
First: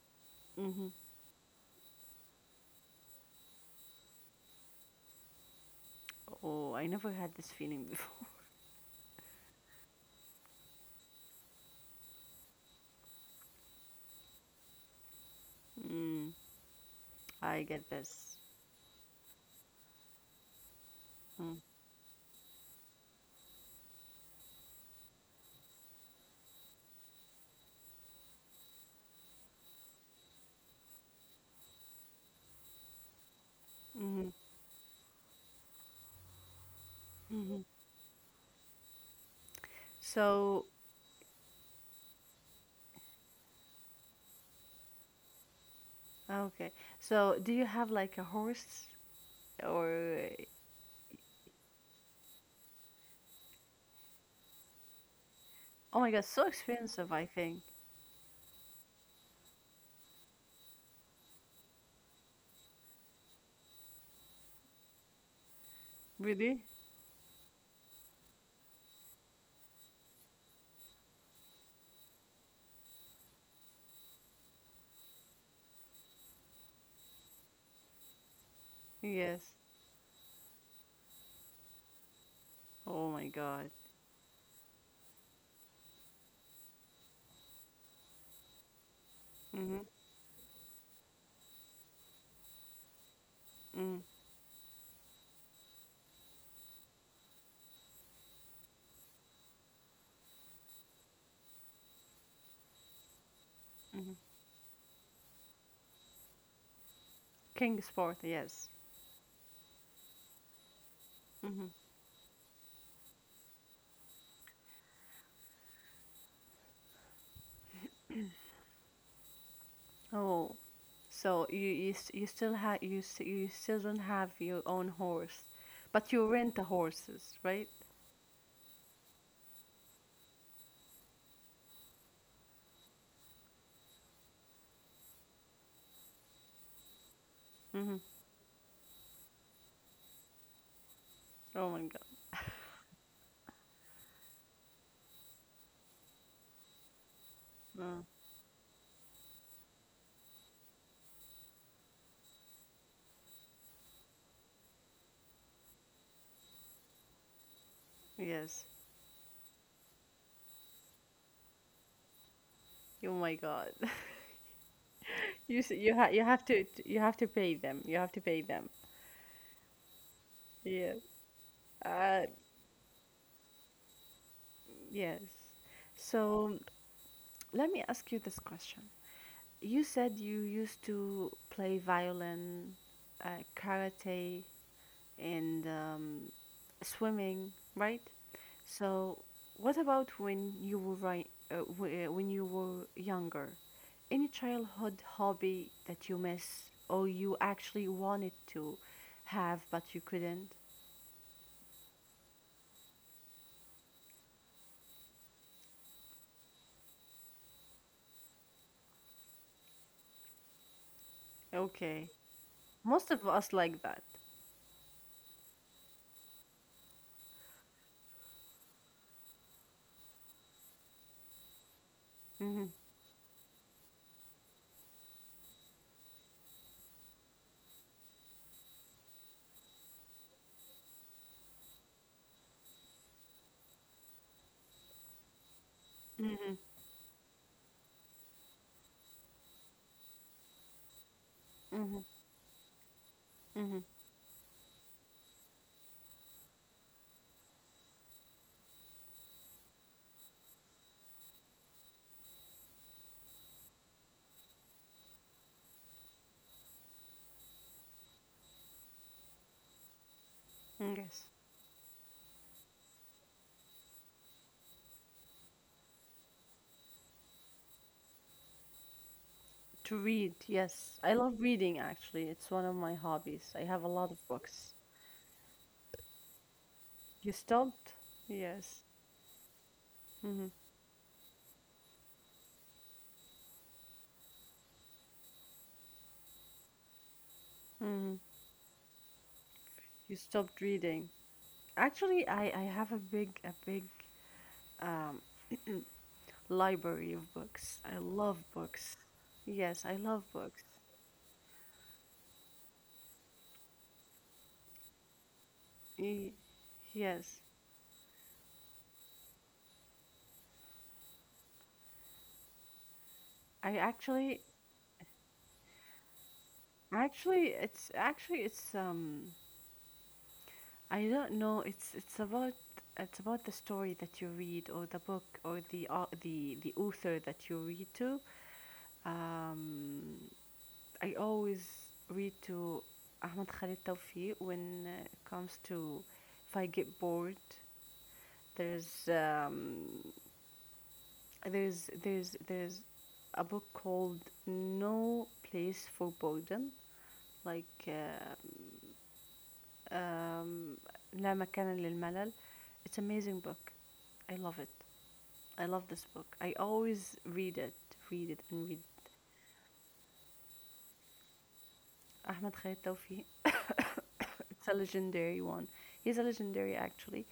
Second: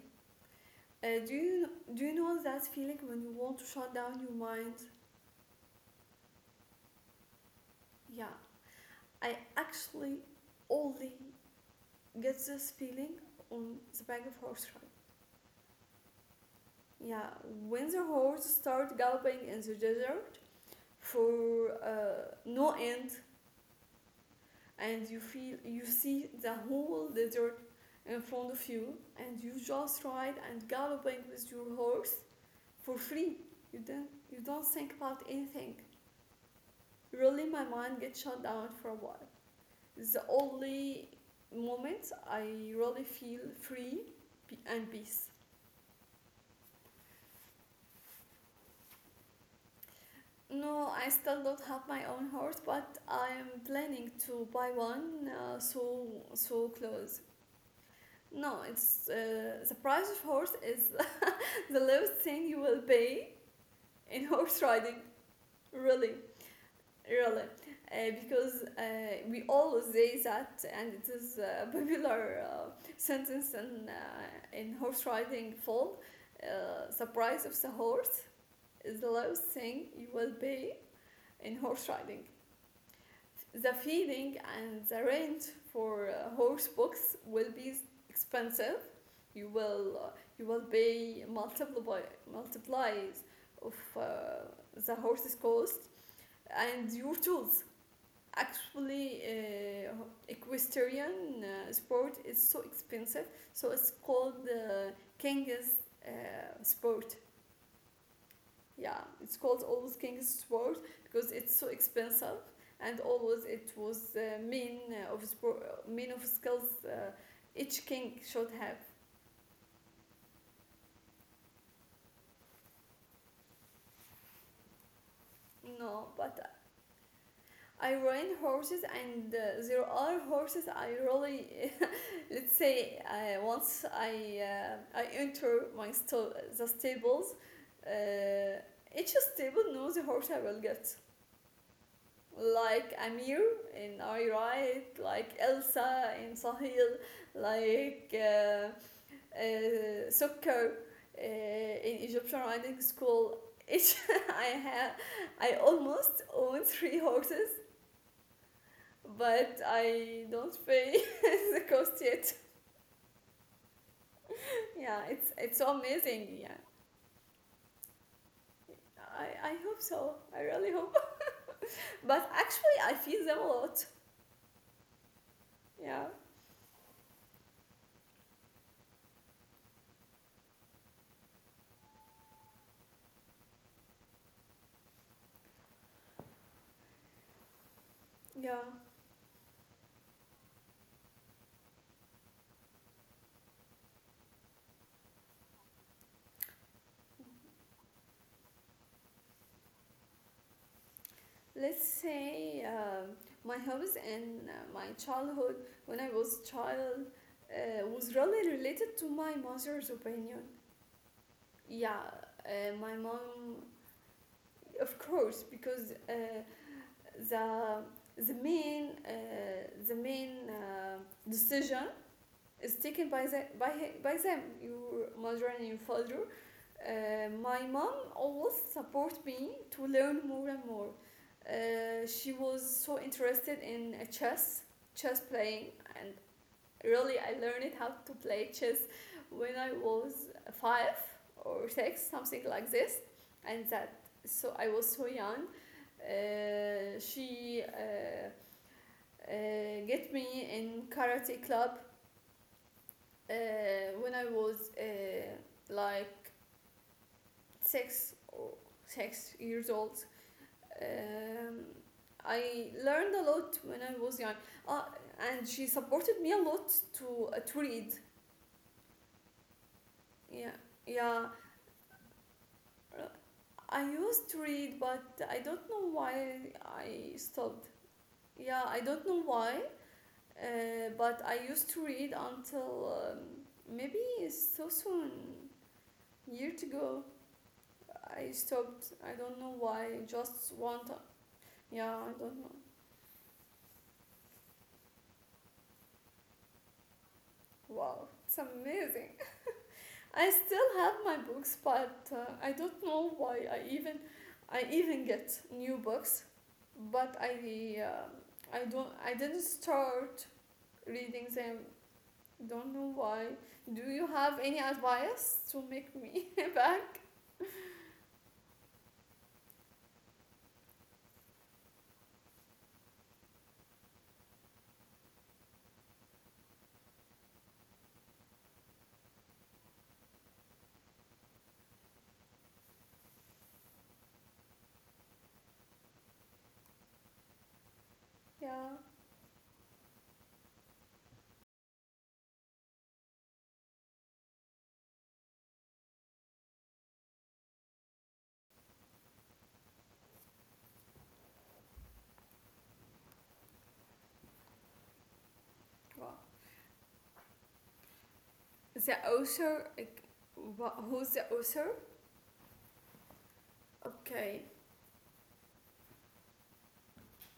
Speaker 1: Mm-hmm.
Speaker 2: Do you know that feeling when you want to shut down your mind?
Speaker 1: Oh, I never had this feeling before.
Speaker 2: Yeah, I actually only get this feeling on the back of horse ride.
Speaker 1: Mm,
Speaker 2: Yeah,
Speaker 1: I get
Speaker 2: when the
Speaker 1: this.
Speaker 2: horse start galloping in the desert
Speaker 1: Mm,
Speaker 2: for, no end, and you feel you see the whole desert in front of you, and you just ride and galloping with your horse for free. You don't
Speaker 1: mm-hmm.
Speaker 2: you don't think about anything. Really,
Speaker 1: Mm-hmm.
Speaker 2: my mind gets shut down for a while. The
Speaker 1: So,
Speaker 2: only moment I really feel free and peace.
Speaker 1: okay. So, do you have like a horse or
Speaker 2: No, I still don't have my own horse, but I am planning to buy one,
Speaker 1: oh my
Speaker 2: so
Speaker 1: God, so
Speaker 2: so
Speaker 1: expensive, I
Speaker 2: close.
Speaker 1: think.
Speaker 2: No, it's, the price of horse is the lowest thing you will pay in horse riding. Really,
Speaker 1: Really?
Speaker 2: really, because, we always say that, and it is a popular, sentence in horse riding fall. The price of the horse is the lowest
Speaker 1: Yes.
Speaker 2: thing you will pay in horse riding.
Speaker 1: Oh my
Speaker 2: The
Speaker 1: God.
Speaker 2: feeding and the rent for, horse books will be expensive. you
Speaker 1: Mm-hmm.
Speaker 2: will uh, you will pay multiple by multiplies of,
Speaker 1: Mm-hmm.
Speaker 2: the horse's cost and your tools. Actually, equestrian, sport is so expensive, so it's
Speaker 1: Mm-hmm.
Speaker 2: called, king's, sport.
Speaker 1: King sport, yes.
Speaker 2: Yeah, it's called always king's sport because it's
Speaker 1: Mm-hmm.
Speaker 2: so expensive, and always it was, mean of sport, mean of skills, each king should have.
Speaker 1: Oh, so you, s- you still have you s- you still don't have your own horse,
Speaker 2: No,
Speaker 1: but you
Speaker 2: but
Speaker 1: rent the horses, right?
Speaker 2: I ride horses, and, there are horses I really, let's say, once I enter my the stables,
Speaker 1: Mm-hmm.
Speaker 2: uh, each stable knows the horse I will get.
Speaker 1: Oh my God.
Speaker 2: Like Amir in I Ride, like Elsa in Sahil,
Speaker 1: Oh,
Speaker 2: like, Sukkur, in Egyptian riding school. Each I have, I almost own three horses,
Speaker 1: yes.
Speaker 2: but I don't pay the cost yet.
Speaker 1: Oh my God.
Speaker 2: Yeah, it's
Speaker 1: You s-
Speaker 2: so
Speaker 1: you ha
Speaker 2: amazing. Yeah,
Speaker 1: you have to pay them. You have to pay them.
Speaker 2: I hope so. I really hope.
Speaker 1: Yes. Uh,
Speaker 2: But actually, I feel them a lot.
Speaker 1: Yes.
Speaker 2: Yeah,
Speaker 1: So let me ask you this question. You said you used to play violin, karate, and swimming, right?
Speaker 2: yeah.
Speaker 1: So what about when you were right, w- when you were younger? Any childhood hobby that you miss or you actually wanted to have but you couldn't?
Speaker 2: Let's say, my hobbies and, my childhood when I was child, was really related to my mother's opinion. Yeah,
Speaker 1: Okay.
Speaker 2: my
Speaker 1: Most of us
Speaker 2: mom,
Speaker 1: like that.
Speaker 2: of course, because, the the main, decision
Speaker 1: Mm-hmm.
Speaker 2: is taken by them, your mother and your father. My mom always support me to learn more and more. She was so interested in, chess playing, and
Speaker 1: Mm-hmm.
Speaker 2: really I learned how to play chess when I was five or
Speaker 1: Mm-hmm.
Speaker 2: six, something like this, and
Speaker 1: Mm-hmm.
Speaker 2: that. So I was so young. She, get me in karate club, uh, when I was, like 6 or 6 years old.
Speaker 1: Yes.
Speaker 2: Um, I learned a lot when I was young, uh, and she supported me a lot to read.
Speaker 1: To read,
Speaker 2: Yeah,
Speaker 1: yes. I
Speaker 2: yeah.
Speaker 1: love reading actually. It's one of my
Speaker 2: Uh,
Speaker 1: hobbies. I have
Speaker 2: I
Speaker 1: a lot of
Speaker 2: used to
Speaker 1: books.
Speaker 2: read, but I don't know why I
Speaker 1: You
Speaker 2: stopped.
Speaker 1: stopped?
Speaker 2: Yeah, I
Speaker 1: Yes.
Speaker 2: don't know why,
Speaker 1: Hmm.
Speaker 2: but I used to read until, maybe so soon, years ago.
Speaker 1: Hmm.
Speaker 2: I stopped. I don't know why.
Speaker 1: You
Speaker 2: Just
Speaker 1: stopped
Speaker 2: one time.
Speaker 1: reading.
Speaker 2: Yeah, I
Speaker 1: Actually,
Speaker 2: don't
Speaker 1: I,
Speaker 2: know.
Speaker 1: I have a big um library of books. I
Speaker 2: Wow, it's
Speaker 1: love books.
Speaker 2: amazing.
Speaker 1: Yes, I love
Speaker 2: I
Speaker 1: books.
Speaker 2: still have my books, but, I don't know why. I even get new books,
Speaker 1: Y-
Speaker 2: but
Speaker 1: Yes.
Speaker 2: I don't. I didn't start reading them. Don't know why.
Speaker 1: I
Speaker 2: Do you have
Speaker 1: actually
Speaker 2: any advice to make me back?
Speaker 1: actually it's I don't know. It's about it's about the story that you read or the book or the au- the author that you read to. Um, I always read to Ahmed Khalid Tawfiq when it comes to if I get bored.
Speaker 2: Yeah.
Speaker 1: There's um, there's a book called No Place for Boredom, like um, لا مكان للملل. It's amazing book. I love it. I love this
Speaker 2: Wow.
Speaker 1: book. I always read it, and read.
Speaker 2: The author. Like, who's the author?
Speaker 1: Ahmed Khalid Tawfiq.
Speaker 2: Okay.
Speaker 1: It's a legendary one. He's a legendary, actually.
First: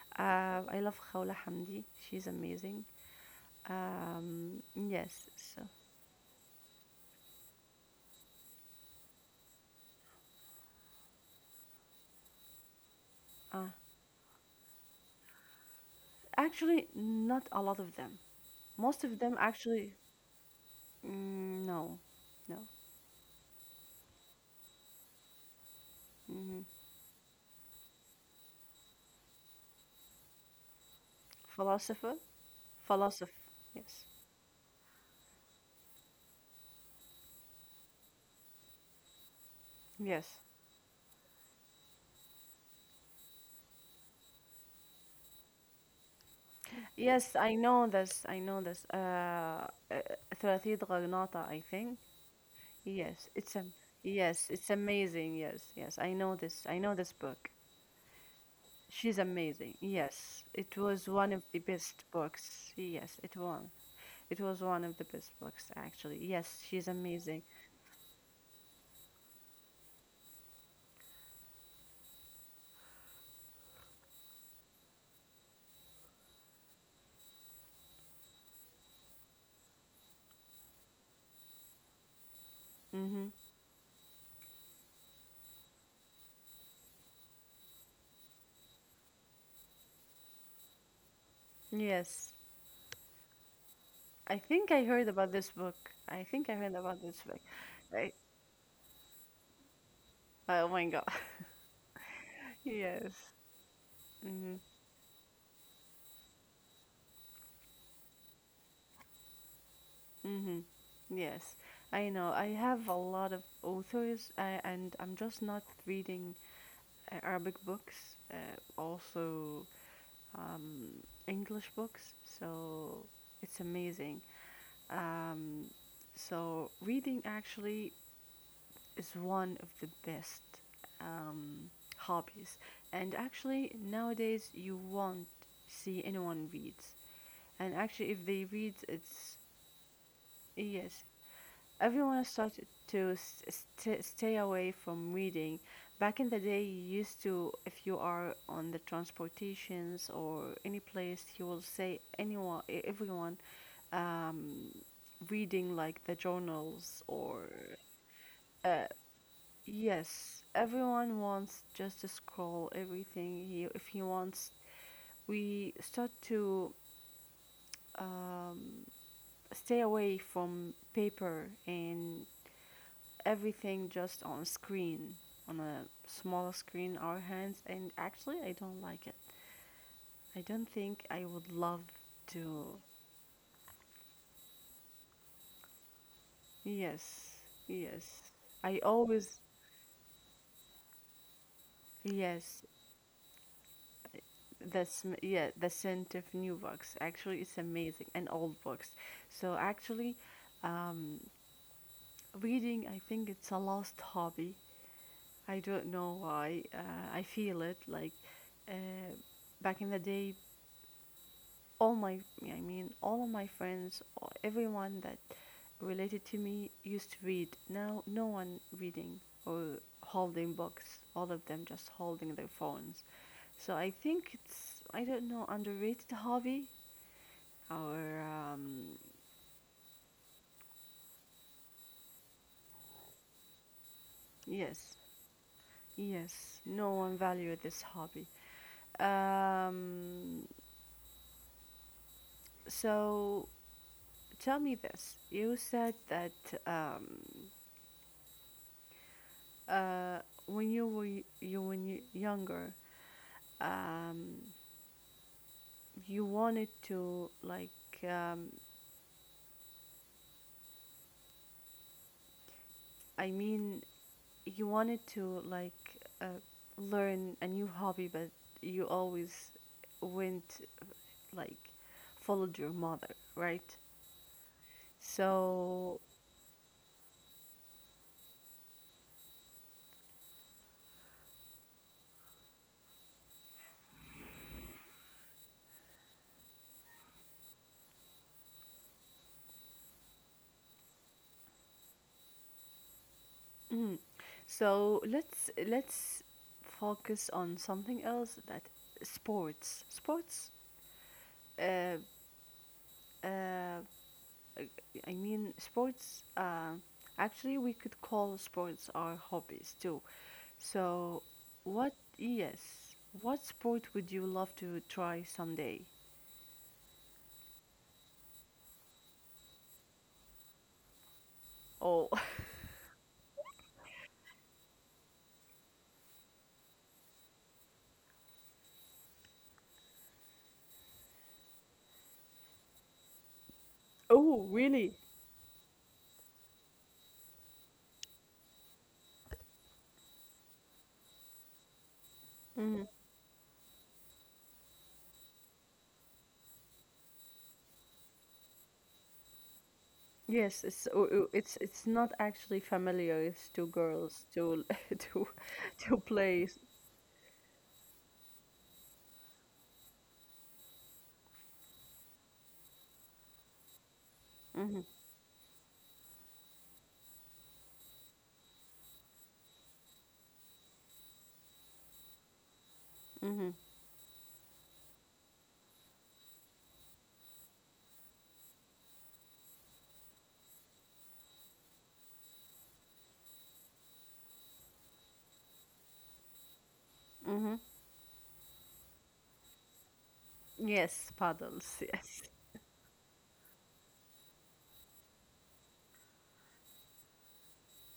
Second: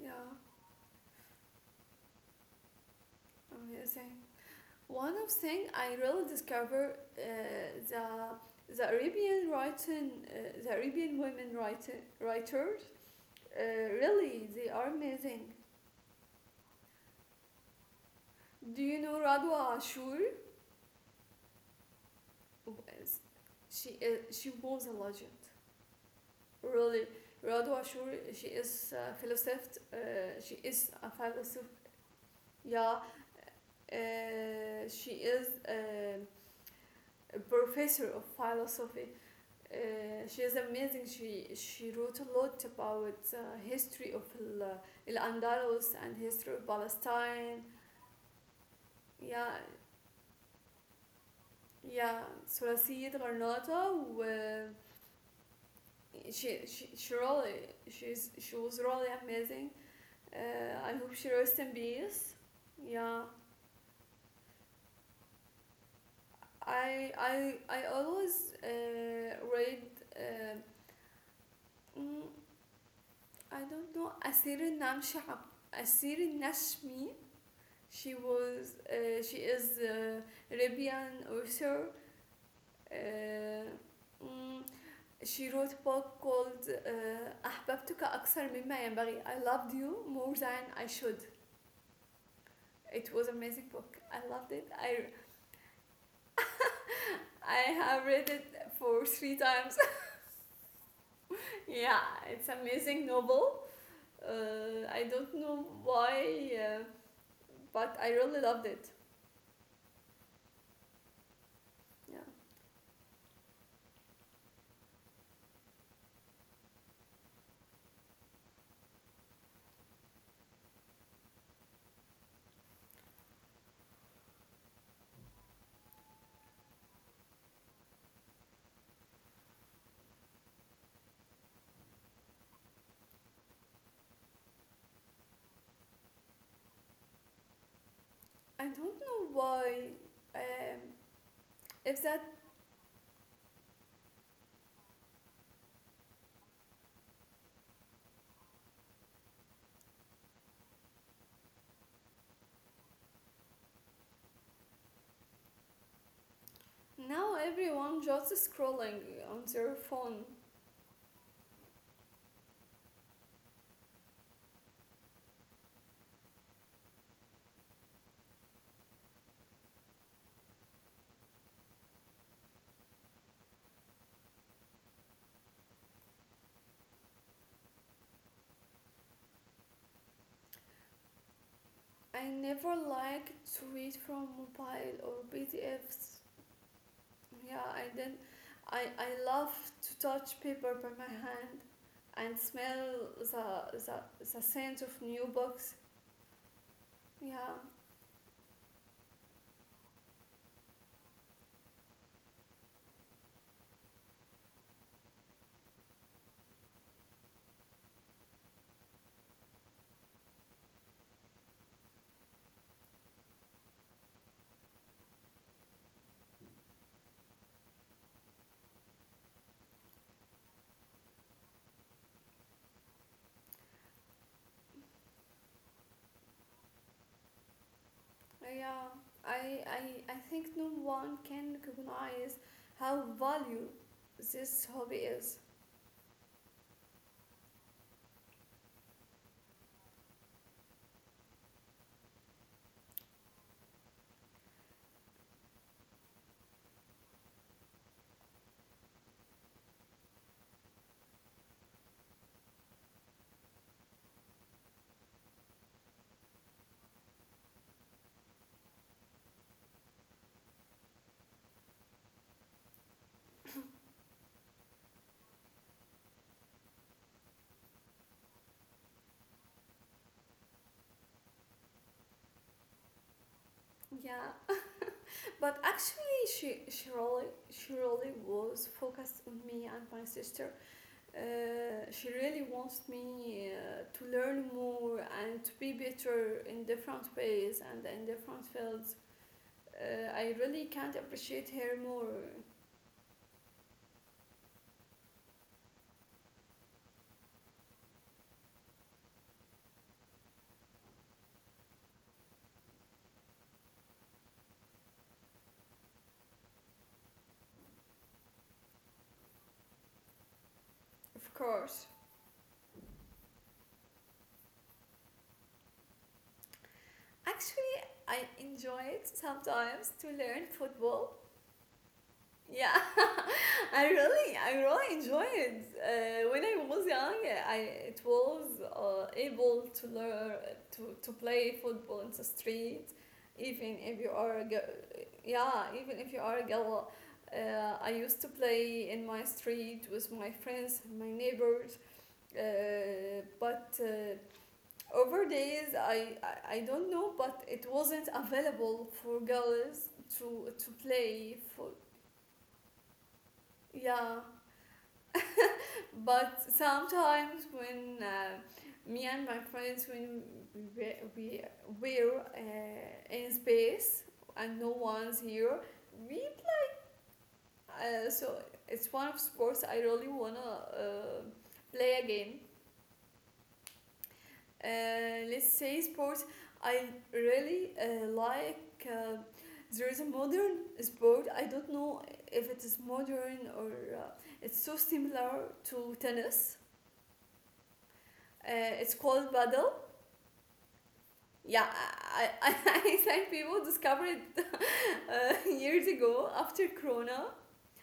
Speaker 2: Yeah.
Speaker 1: I love Khawla Hamdi. She's amazing.
Speaker 2: Amazing. One of
Speaker 1: Yes. So,
Speaker 2: thing I really discover, the Arabian writing, the Arabian women writing writers,
Speaker 1: uh,
Speaker 2: uh, really they are amazing.
Speaker 1: actually, not a lot of them.
Speaker 2: Do you
Speaker 1: Most of
Speaker 2: know
Speaker 1: them,
Speaker 2: Radwa
Speaker 1: actually,
Speaker 2: Ashur?
Speaker 1: no, no.
Speaker 2: She was a legend.
Speaker 1: Hmm.
Speaker 2: Really, Radwa Ashur, she is a philosopher. She is a philosopher.
Speaker 1: Philosopher,
Speaker 2: Yeah,
Speaker 1: philosopher. Yes.
Speaker 2: she is a professor of philosophy. She
Speaker 1: Yes.
Speaker 2: is amazing. She wrote a lot about, history of Al Andalus and history of
Speaker 1: Yes, I
Speaker 2: Palestine.
Speaker 1: know this. I know this.
Speaker 2: Yeah,
Speaker 1: ثلاثية غرناطة, I think.
Speaker 2: yeah. ثلاثية
Speaker 1: Yes, it's a
Speaker 2: غرناطة و
Speaker 1: yes, it's amazing. Yes, yes, I know
Speaker 2: she
Speaker 1: this. I
Speaker 2: she
Speaker 1: know this
Speaker 2: she
Speaker 1: book.
Speaker 2: really she was really
Speaker 1: She's amazing.
Speaker 2: amazing.
Speaker 1: Yes, it
Speaker 2: I
Speaker 1: was
Speaker 2: hope
Speaker 1: one
Speaker 2: she
Speaker 1: of the
Speaker 2: rests in
Speaker 1: best
Speaker 2: peace.
Speaker 1: books. Yes,
Speaker 2: Yeah,
Speaker 1: it won. It was one of the best books actually. Yes, she's
Speaker 2: I
Speaker 1: amazing.
Speaker 2: I I always, read. Uh, mm, I don't know. أسير النعم شعب. أسير النشمي. She is a Arabian author.
Speaker 1: Mhm.
Speaker 2: Uh, mm, she wrote a book called, أحببتك أكثر مما ينبغي. I loved you more than I should.
Speaker 1: Yes.
Speaker 2: It was an amazing book. I
Speaker 1: I
Speaker 2: loved
Speaker 1: think
Speaker 2: it.
Speaker 1: I heard
Speaker 2: I
Speaker 1: about this book. I think I heard about this book.
Speaker 2: I have
Speaker 1: Right?
Speaker 2: read it for three times.
Speaker 1: Oh my God.
Speaker 2: Yeah, it's an amazing
Speaker 1: Yes.
Speaker 2: novel.
Speaker 1: Mhm.
Speaker 2: I don't know why, but I really loved it.
Speaker 1: Mhm. Yes. I
Speaker 2: Yeah,
Speaker 1: know. I have a lot of authors and I'm just not reading Arabic books, also um, English books. So it's amazing. Um, so reading actually is one of the best um, hobbies. And actually nowadays you won't see anyone reads. And actually, if they read,
Speaker 2: I don't know
Speaker 1: it's
Speaker 2: why. Um,
Speaker 1: yes,
Speaker 2: if
Speaker 1: everyone
Speaker 2: that
Speaker 1: started to s- st- stay away from reading. Back in the day, you used to, if you are on the transportations or any place, you will say anyone, e- everyone, um, reading like the journals
Speaker 2: Now
Speaker 1: or
Speaker 2: everyone just
Speaker 1: uh,
Speaker 2: scrolling on their phone.
Speaker 1: yes, everyone wants just to scroll everything. He, if he wants, we start to um, stay away from paper and everything just on screen, on a smaller screen, our hands, and actually, I don't like it. I don't think I would love
Speaker 2: I never
Speaker 1: to.
Speaker 2: like to read from mobile or PDFs.
Speaker 1: Yes,
Speaker 2: Yeah, I did. Not
Speaker 1: yes. I
Speaker 2: I
Speaker 1: always
Speaker 2: love to touch paper by my hand and
Speaker 1: yes.
Speaker 2: smell the scent of
Speaker 1: That's
Speaker 2: new
Speaker 1: yeah. The
Speaker 2: books.
Speaker 1: scent of new books. Actually,
Speaker 2: Yeah,
Speaker 1: it's amazing and old books. So actually, um, reading. I think it's a lost hobby. I don't know why. I feel it like. Uh, Back in the day all my I mean all of my friends or everyone that related to me used to read now no one reading or holding books all of them just holding their phones so I think it's, I don't know, underrated hobby or
Speaker 2: yeah. I think no one can recognize how valuable this hobby
Speaker 1: yes
Speaker 2: is.
Speaker 1: yes no one value this hobby um, so tell me this you said that um, uh, when you were you when you younger um, you wanted to like um, I mean you wanted to like learn a new hobby but you always went like followed your mother right
Speaker 2: Yeah, but
Speaker 1: so
Speaker 2: actually, she really was focused on me and my sister. She really wants me, to learn more and to be better in different ways and in different fields. I really can't appreciate her more,
Speaker 1: mm, so let's focus on something else that sports sports uh, uh, i mean sports actually we could call sports our hobbies too. So,
Speaker 2: of course.
Speaker 1: what, yes, what sport would you love to try someday?
Speaker 2: Actually, I enjoy it sometimes to learn football.
Speaker 1: Oh,
Speaker 2: Yeah, I really enjoy it. When I was young, I it was, able to learn to play football in the street, even if you are
Speaker 1: Oh,
Speaker 2: a girl.
Speaker 1: really?
Speaker 2: Yeah, even if you are a girl, I used to play in my street with my friends and my neighbors.
Speaker 1: Mhm.
Speaker 2: But, over days, I don't know, but it wasn't available for girls to
Speaker 1: Yes,
Speaker 2: to
Speaker 1: it's o- o-
Speaker 2: play for.
Speaker 1: it's not actually familiar. It's two
Speaker 2: Yeah,
Speaker 1: girls to to to play.
Speaker 2: but sometimes when, me and my friends when we we we're in space and no
Speaker 1: Mm-hmm,
Speaker 2: one's here, we so it's one of sports I really wanna, uh, play again.
Speaker 1: mm-hmm,
Speaker 2: Let's say sports I really, like. There is a modern sport. I don't know if it is modern or, uh, it's so similar to tennis.
Speaker 1: mm-hmm.
Speaker 2: It's called paddle.
Speaker 1: Yes, paddles.
Speaker 2: Yeah,
Speaker 1: Yes.
Speaker 2: I think people discovered it, years ago after Corona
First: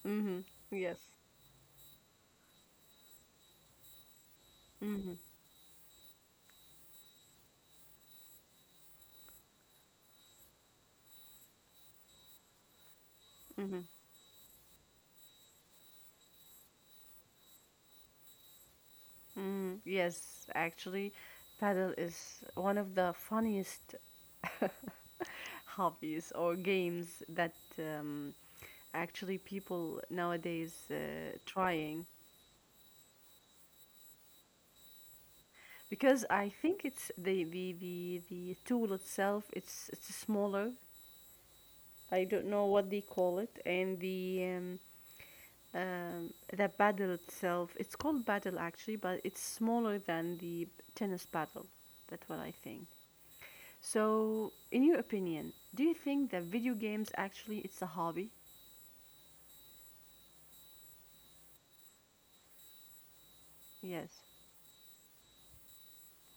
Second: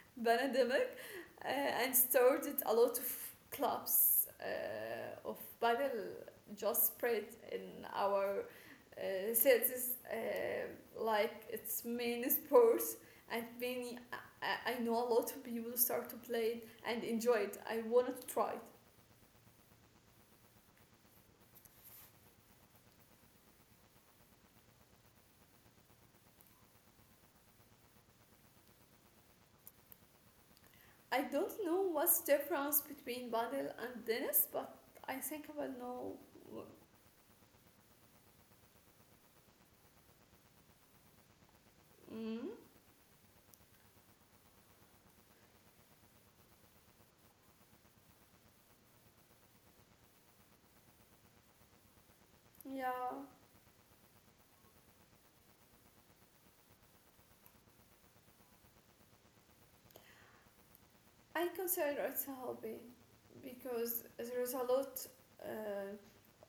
Speaker 1: Mm-hmm.
Speaker 2: pandemic,
Speaker 1: Yes.
Speaker 2: and started a lot of clubs,
Speaker 1: Mm-hmm,
Speaker 2: of paddle just spread in our, cities, like its main sport, and
Speaker 1: mm-hmm,
Speaker 2: many I know a lot of people start to play it and enjoy it. I want to try it.
Speaker 1: mm-hmm. Yes, actually, paddle is one of the funniest hobbies or games that actually people nowadays
Speaker 2: I don't know what's
Speaker 1: trying
Speaker 2: the difference between paddle and tennis, but I think I will
Speaker 1: because
Speaker 2: know.
Speaker 1: I think it's the tool itself. It's smaller. I
Speaker 2: Mm,
Speaker 1: don't know what they call it, and the paddle itself. It's called paddle actually, but it's smaller than the tennis paddle. That's what I think.
Speaker 2: yeah,
Speaker 1: So, in your opinion, do you think that video games actually it's a hobby?
Speaker 2: I consider it's a hobby because
Speaker 1: Yes.
Speaker 2: there's a lot, uh,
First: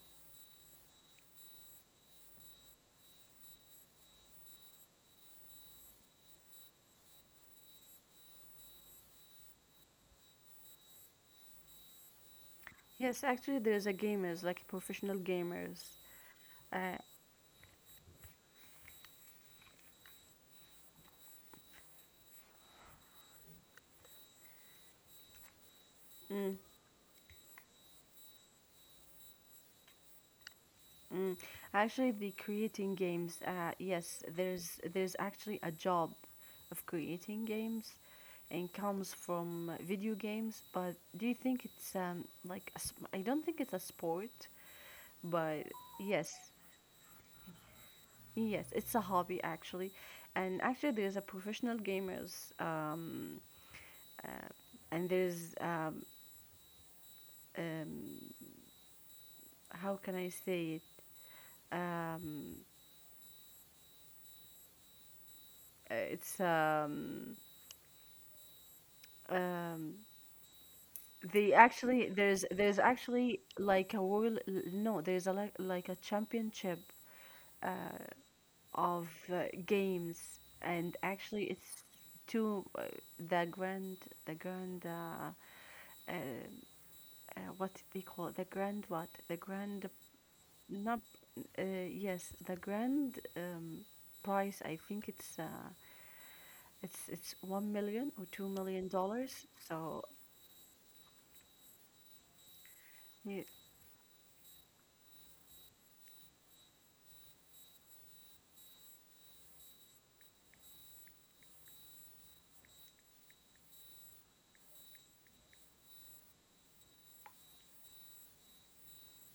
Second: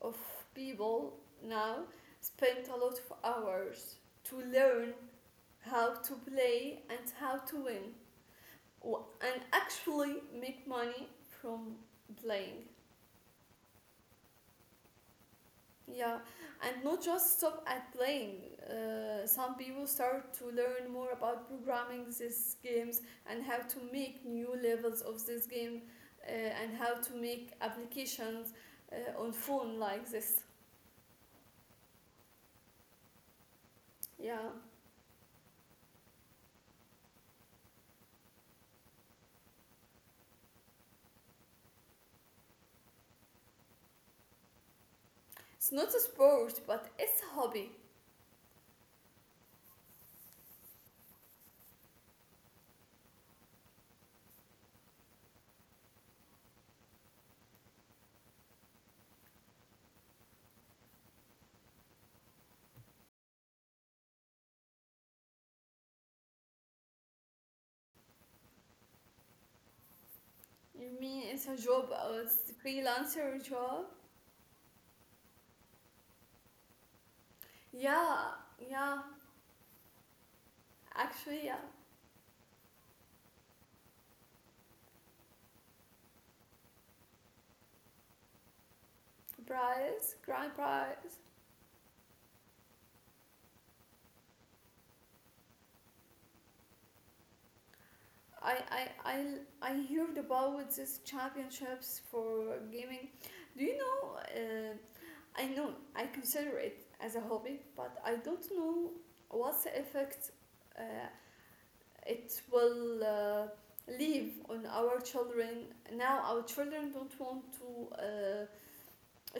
Speaker 2: of people now spend a lot of hours to learn how to play and how to win, and actually make money from playing.
Speaker 1: Yes, actually, there's a gamers like professional gamers.
Speaker 2: Yeah, and
Speaker 1: Uh,
Speaker 2: not just stop at playing. Some people start to learn more about programming these games and how to make new levels of this game,
Speaker 1: mm.
Speaker 2: and how to make applications, on phone like this.
Speaker 1: Mm. Actually, the creating games, yes,
Speaker 2: Yeah,
Speaker 1: there's actually a job of creating games, and comes from video games. But do you think it's like a sp- I don't think it's a sport, but
Speaker 2: it's not a
Speaker 1: yes,
Speaker 2: sport, but it's a hobby.
Speaker 1: yes, it's a hobby actually, and actually there's a professional gamers uh, and there's um how can I say it um it's um
Speaker 2: You mean it's
Speaker 1: they
Speaker 2: a job?
Speaker 1: actually there's
Speaker 2: It's a
Speaker 1: there's actually
Speaker 2: freelancer job?
Speaker 1: like a world no there's a like a championship uh,
Speaker 2: Yeah, yeah.
Speaker 1: of games and
Speaker 2: Actually,
Speaker 1: actually
Speaker 2: yeah.
Speaker 1: it's to the grand the grand uh, what they call it? The grand what the grand
Speaker 2: Prize, grand
Speaker 1: not
Speaker 2: prize.
Speaker 1: uh, yes the grand price I think it's one million or two
Speaker 2: I, I
Speaker 1: million
Speaker 2: I
Speaker 1: dollars
Speaker 2: I
Speaker 1: so
Speaker 2: heard about these championships for gaming.
Speaker 1: yeah.
Speaker 2: Do you know? I know I consider it as a hobby, but I don't know what's the effect, uh, it will, leave on our children. Now our children don't want to, uh,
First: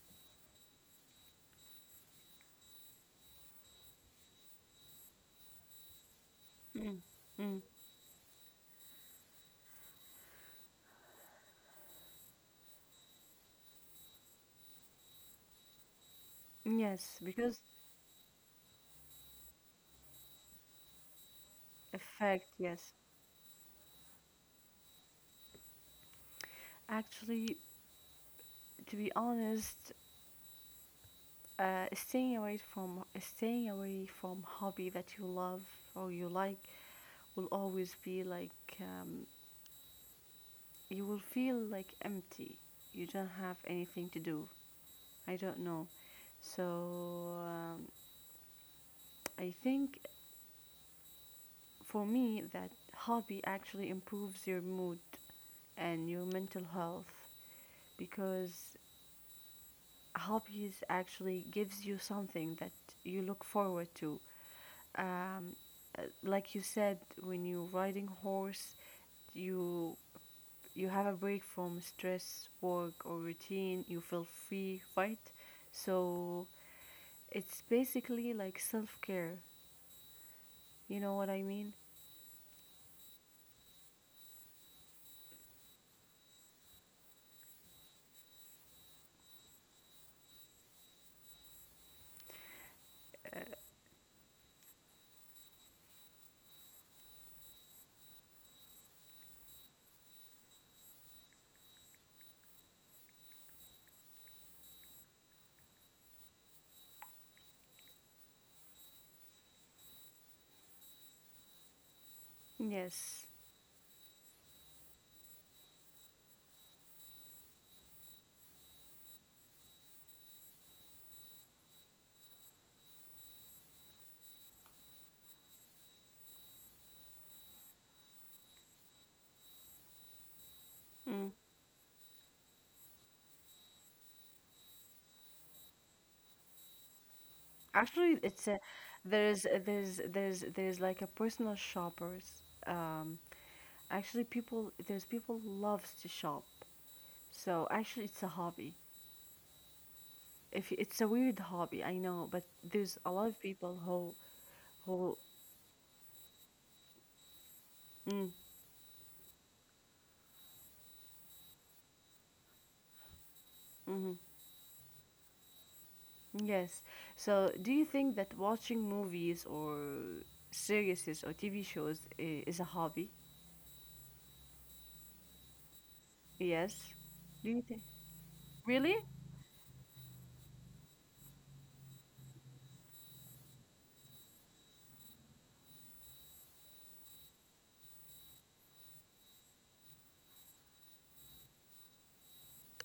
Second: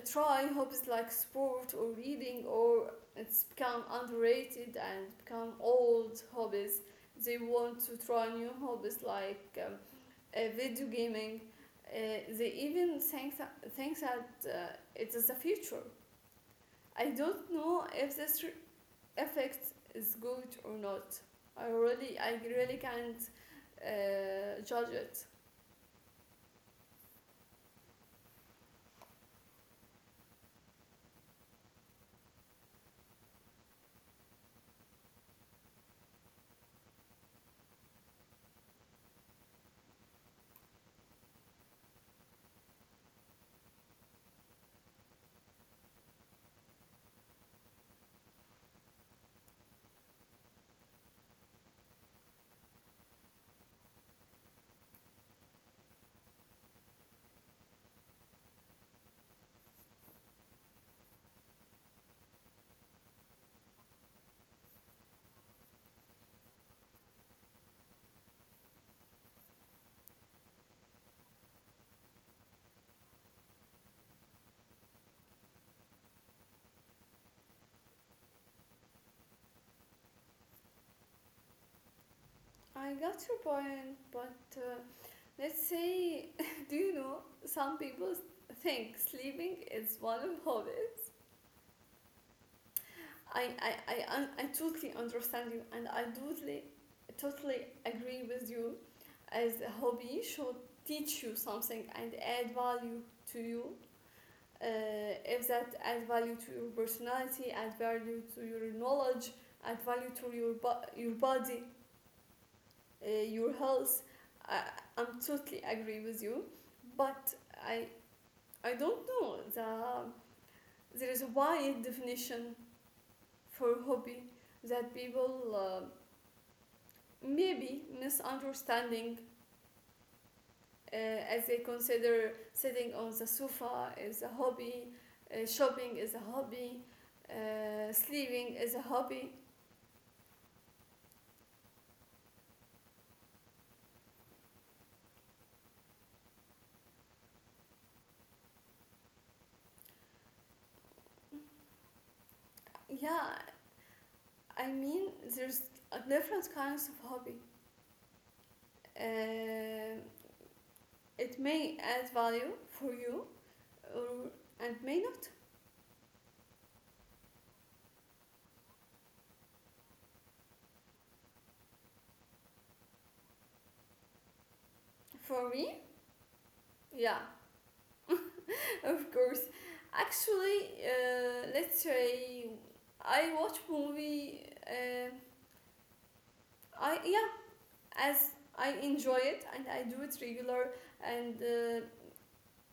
Speaker 2: try hobbies like sport or reading, or it's become underrated and become old hobbies.
Speaker 1: Mm.
Speaker 2: They
Speaker 1: Mm.
Speaker 2: want to try new hobbies like. Video gaming. They even think that, it is the future. I
Speaker 1: Yes,
Speaker 2: don't
Speaker 1: because
Speaker 2: know if this effect is good or not. I
Speaker 1: effect,
Speaker 2: really
Speaker 1: yes.
Speaker 2: can't, judge it.
Speaker 1: Actually, to be honest, staying away from hobby that you love or you like will always be like um, you will feel like empty. You don't have anything to do. I don't know. So I think for me that hobby actually improves your mood and your mental health because hobbies actually gives you something that you look forward to um, like you said, when you're riding horse, you you have a break from stress, work, or routine. You feel free, right? So it's basically like self care. You know what I mean?
Speaker 2: I got your point, but, let's say, do you know some people think sleeping is one of hobbies? I totally understand you and I totally, totally agree with you. As a hobby should teach you something and add value to you. Uh, if that add value to your personality, add value to your knowledge, add value to your body,
Speaker 1: Yes.
Speaker 2: your health, I, I'm totally agree with you. But I, I don't know. There is a wide definition for hobby that people. Maybe misunderstanding,
Speaker 1: Mm.
Speaker 2: as they consider sitting on the sofa is a hobby, shopping is a hobby,
Speaker 1: Actually, it's a
Speaker 2: sleeping is a hobby.
Speaker 1: there's like a personal shoppers. Actually, people there's people loves to shop. So actually, it's a hobby. If it's a weird hobby, I know, but there's a lot of
Speaker 2: Yeah,
Speaker 1: people
Speaker 2: I
Speaker 1: who
Speaker 2: mean, there's different kinds of hobby.
Speaker 1: mm,
Speaker 2: Uh, it may add value for you
Speaker 1: hmm
Speaker 2: or, and may not.
Speaker 1: yes. So, do you think that watching movies or series or TV shows I- is a hobby?
Speaker 2: For me,
Speaker 1: Yes.
Speaker 2: yeah,
Speaker 1: Do you think really?
Speaker 2: of course. Actually, let's say I watch movie. I, yeah. As I enjoy it and I do it regular and uh,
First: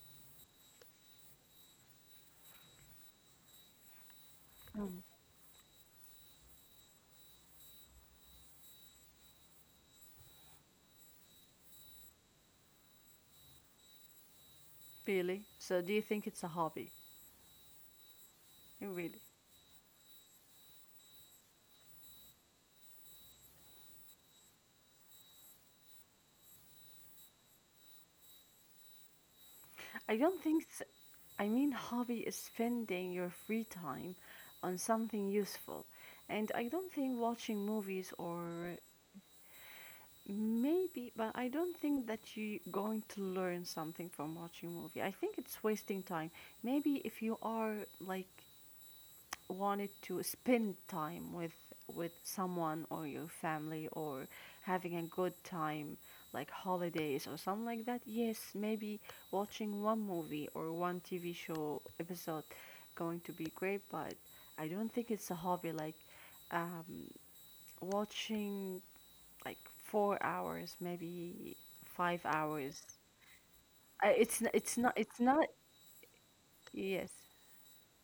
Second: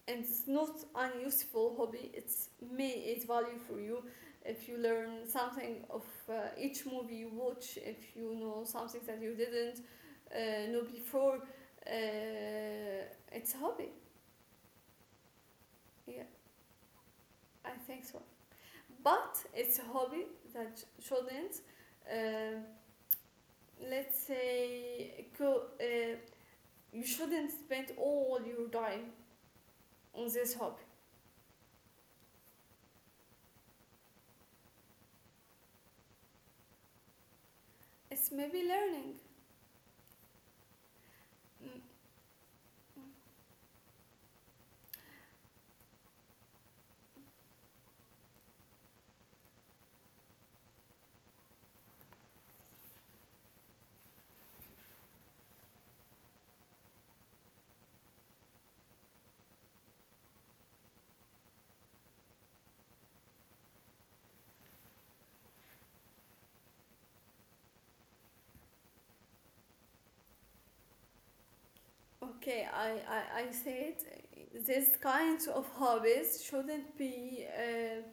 Speaker 2: and it's not unuseful hobby. It's may add value for you if you
Speaker 1: Mm,
Speaker 2: learn something of each movie you watch. If you know something that you didn't know before, it's a hobby.
Speaker 1: really? So, do you
Speaker 2: Yeah,
Speaker 1: think it's a hobby?
Speaker 2: I think so.
Speaker 1: Really?
Speaker 2: But it's a hobby that shouldn't. Uh, let's say go, you shouldn't spend all your time on
Speaker 1: I
Speaker 2: this
Speaker 1: don't think.
Speaker 2: hobby.
Speaker 1: S I mean, hobby is spending your free time on something useful, and I don't think watching movies
Speaker 2: It's maybe
Speaker 1: or
Speaker 2: learning.
Speaker 1: maybe, but I
Speaker 2: Mm,
Speaker 1: don't think that you're going to learn something from watching a movie. I think it's wasting time. Maybe if you are like wanted to spend time with someone or your family or having a good time like holidays or something like that, yes, maybe watching one movie or one TV show episode going to be great, but I don't think it's a hobby like um, watching like 4 hours, maybe five
Speaker 2: Okay,
Speaker 1: hours.
Speaker 2: I, I said
Speaker 1: I, it's n-
Speaker 2: these
Speaker 1: it's
Speaker 2: kinds
Speaker 1: not
Speaker 2: of hobbies shouldn't
Speaker 1: yes.
Speaker 2: be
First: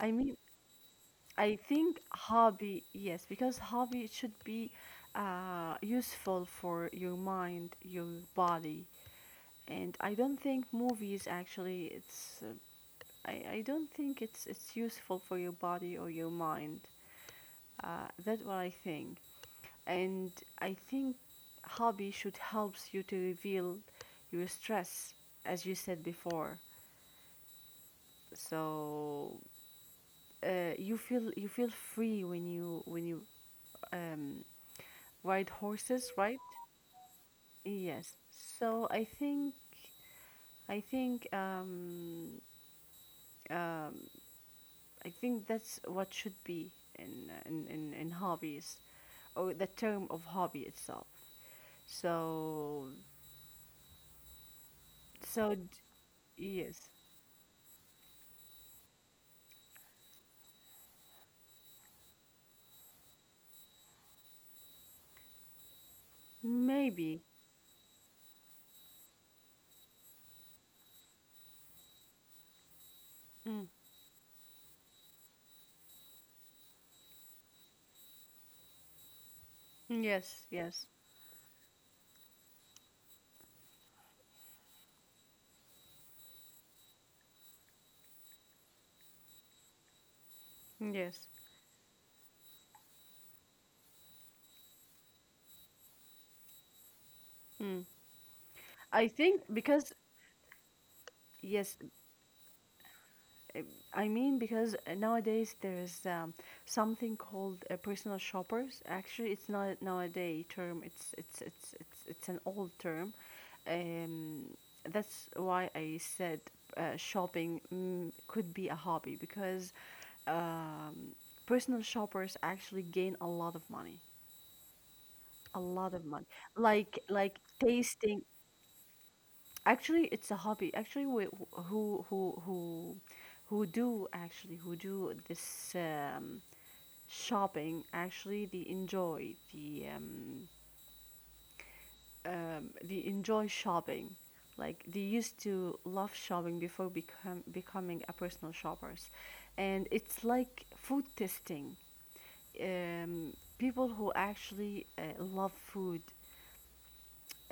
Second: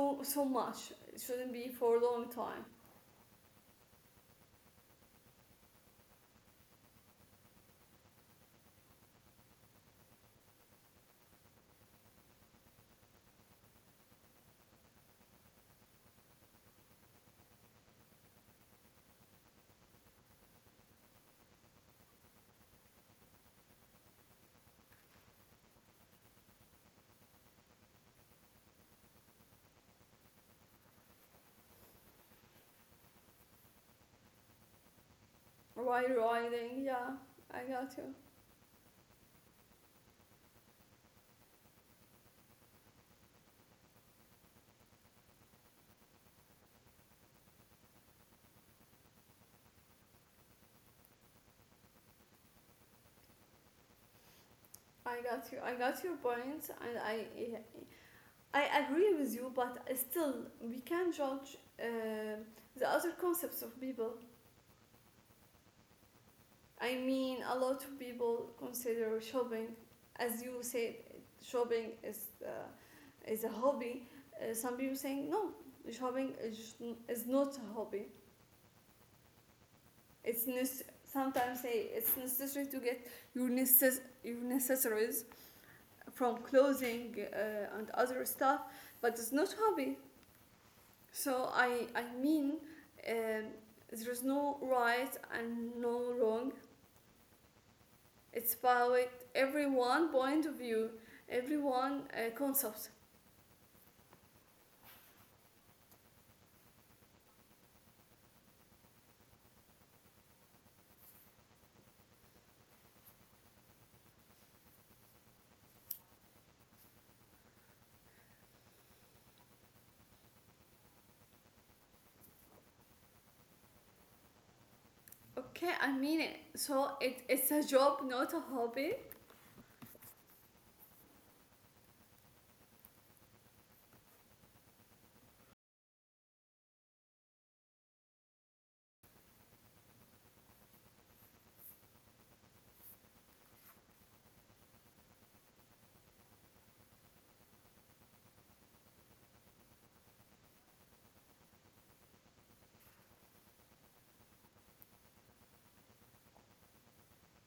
Speaker 1: I mean,
Speaker 2: so much. It shouldn't
Speaker 1: I
Speaker 2: be
Speaker 1: think
Speaker 2: for a long time.
Speaker 1: hobby yes because hobby it should be useful for your mind, your body, and I don't think movies actually it's uh, I don't think it's useful for your body or your mind. That's what I think. And I think hobby should help you to reveal your stress, as you said before. So you feel free when you um, ride horses,
Speaker 2: While
Speaker 1: right?
Speaker 2: riding, yeah, I got
Speaker 1: Yes.
Speaker 2: you.
Speaker 1: So I think I think um, I think that's what should be in hobbies or the term of hobby itself. So
Speaker 2: I
Speaker 1: so
Speaker 2: got you.
Speaker 1: d-
Speaker 2: I got your point,
Speaker 1: yes,
Speaker 2: and I agree with you. But still, we can judge uh, the other concepts of people. I
Speaker 1: maybe.
Speaker 2: mean, a lot of people consider shopping, as you said, shopping is a
Speaker 1: Mm.
Speaker 2: hobby. Some people saying no, shopping is not a hobby.
Speaker 1: Yes,
Speaker 2: It's
Speaker 1: yes,
Speaker 2: sometimes say it's necessary to get your your necessaries from clothing and other stuff, but it's not hobby.
Speaker 1: yes.
Speaker 2: So I mean, um, there is no right and no wrong.
Speaker 1: Mm.
Speaker 2: It's
Speaker 1: I
Speaker 2: about
Speaker 1: think because
Speaker 2: everyone point of view,
Speaker 1: yes,
Speaker 2: everyone concept.
Speaker 1: uh, I mean because nowadays there is something called personal shoppers. Actually, it's not nowadays term. It's an old term. Um, that's why I said shopping could be a hobby because um, personal shoppers actually gain a lot of money. A
Speaker 2: Okay,
Speaker 1: lot
Speaker 2: I
Speaker 1: of money,
Speaker 2: mean it. So
Speaker 1: like
Speaker 2: it's a job,
Speaker 1: tasting.
Speaker 2: not a hobby.
Speaker 1: Actually, it's a hobby. Actually, we, who who do actually who do this shopping actually they enjoy the they enjoy shopping. Like they used to love shopping before become becoming a personal shoppers, and it's like food testing. People who actually love food,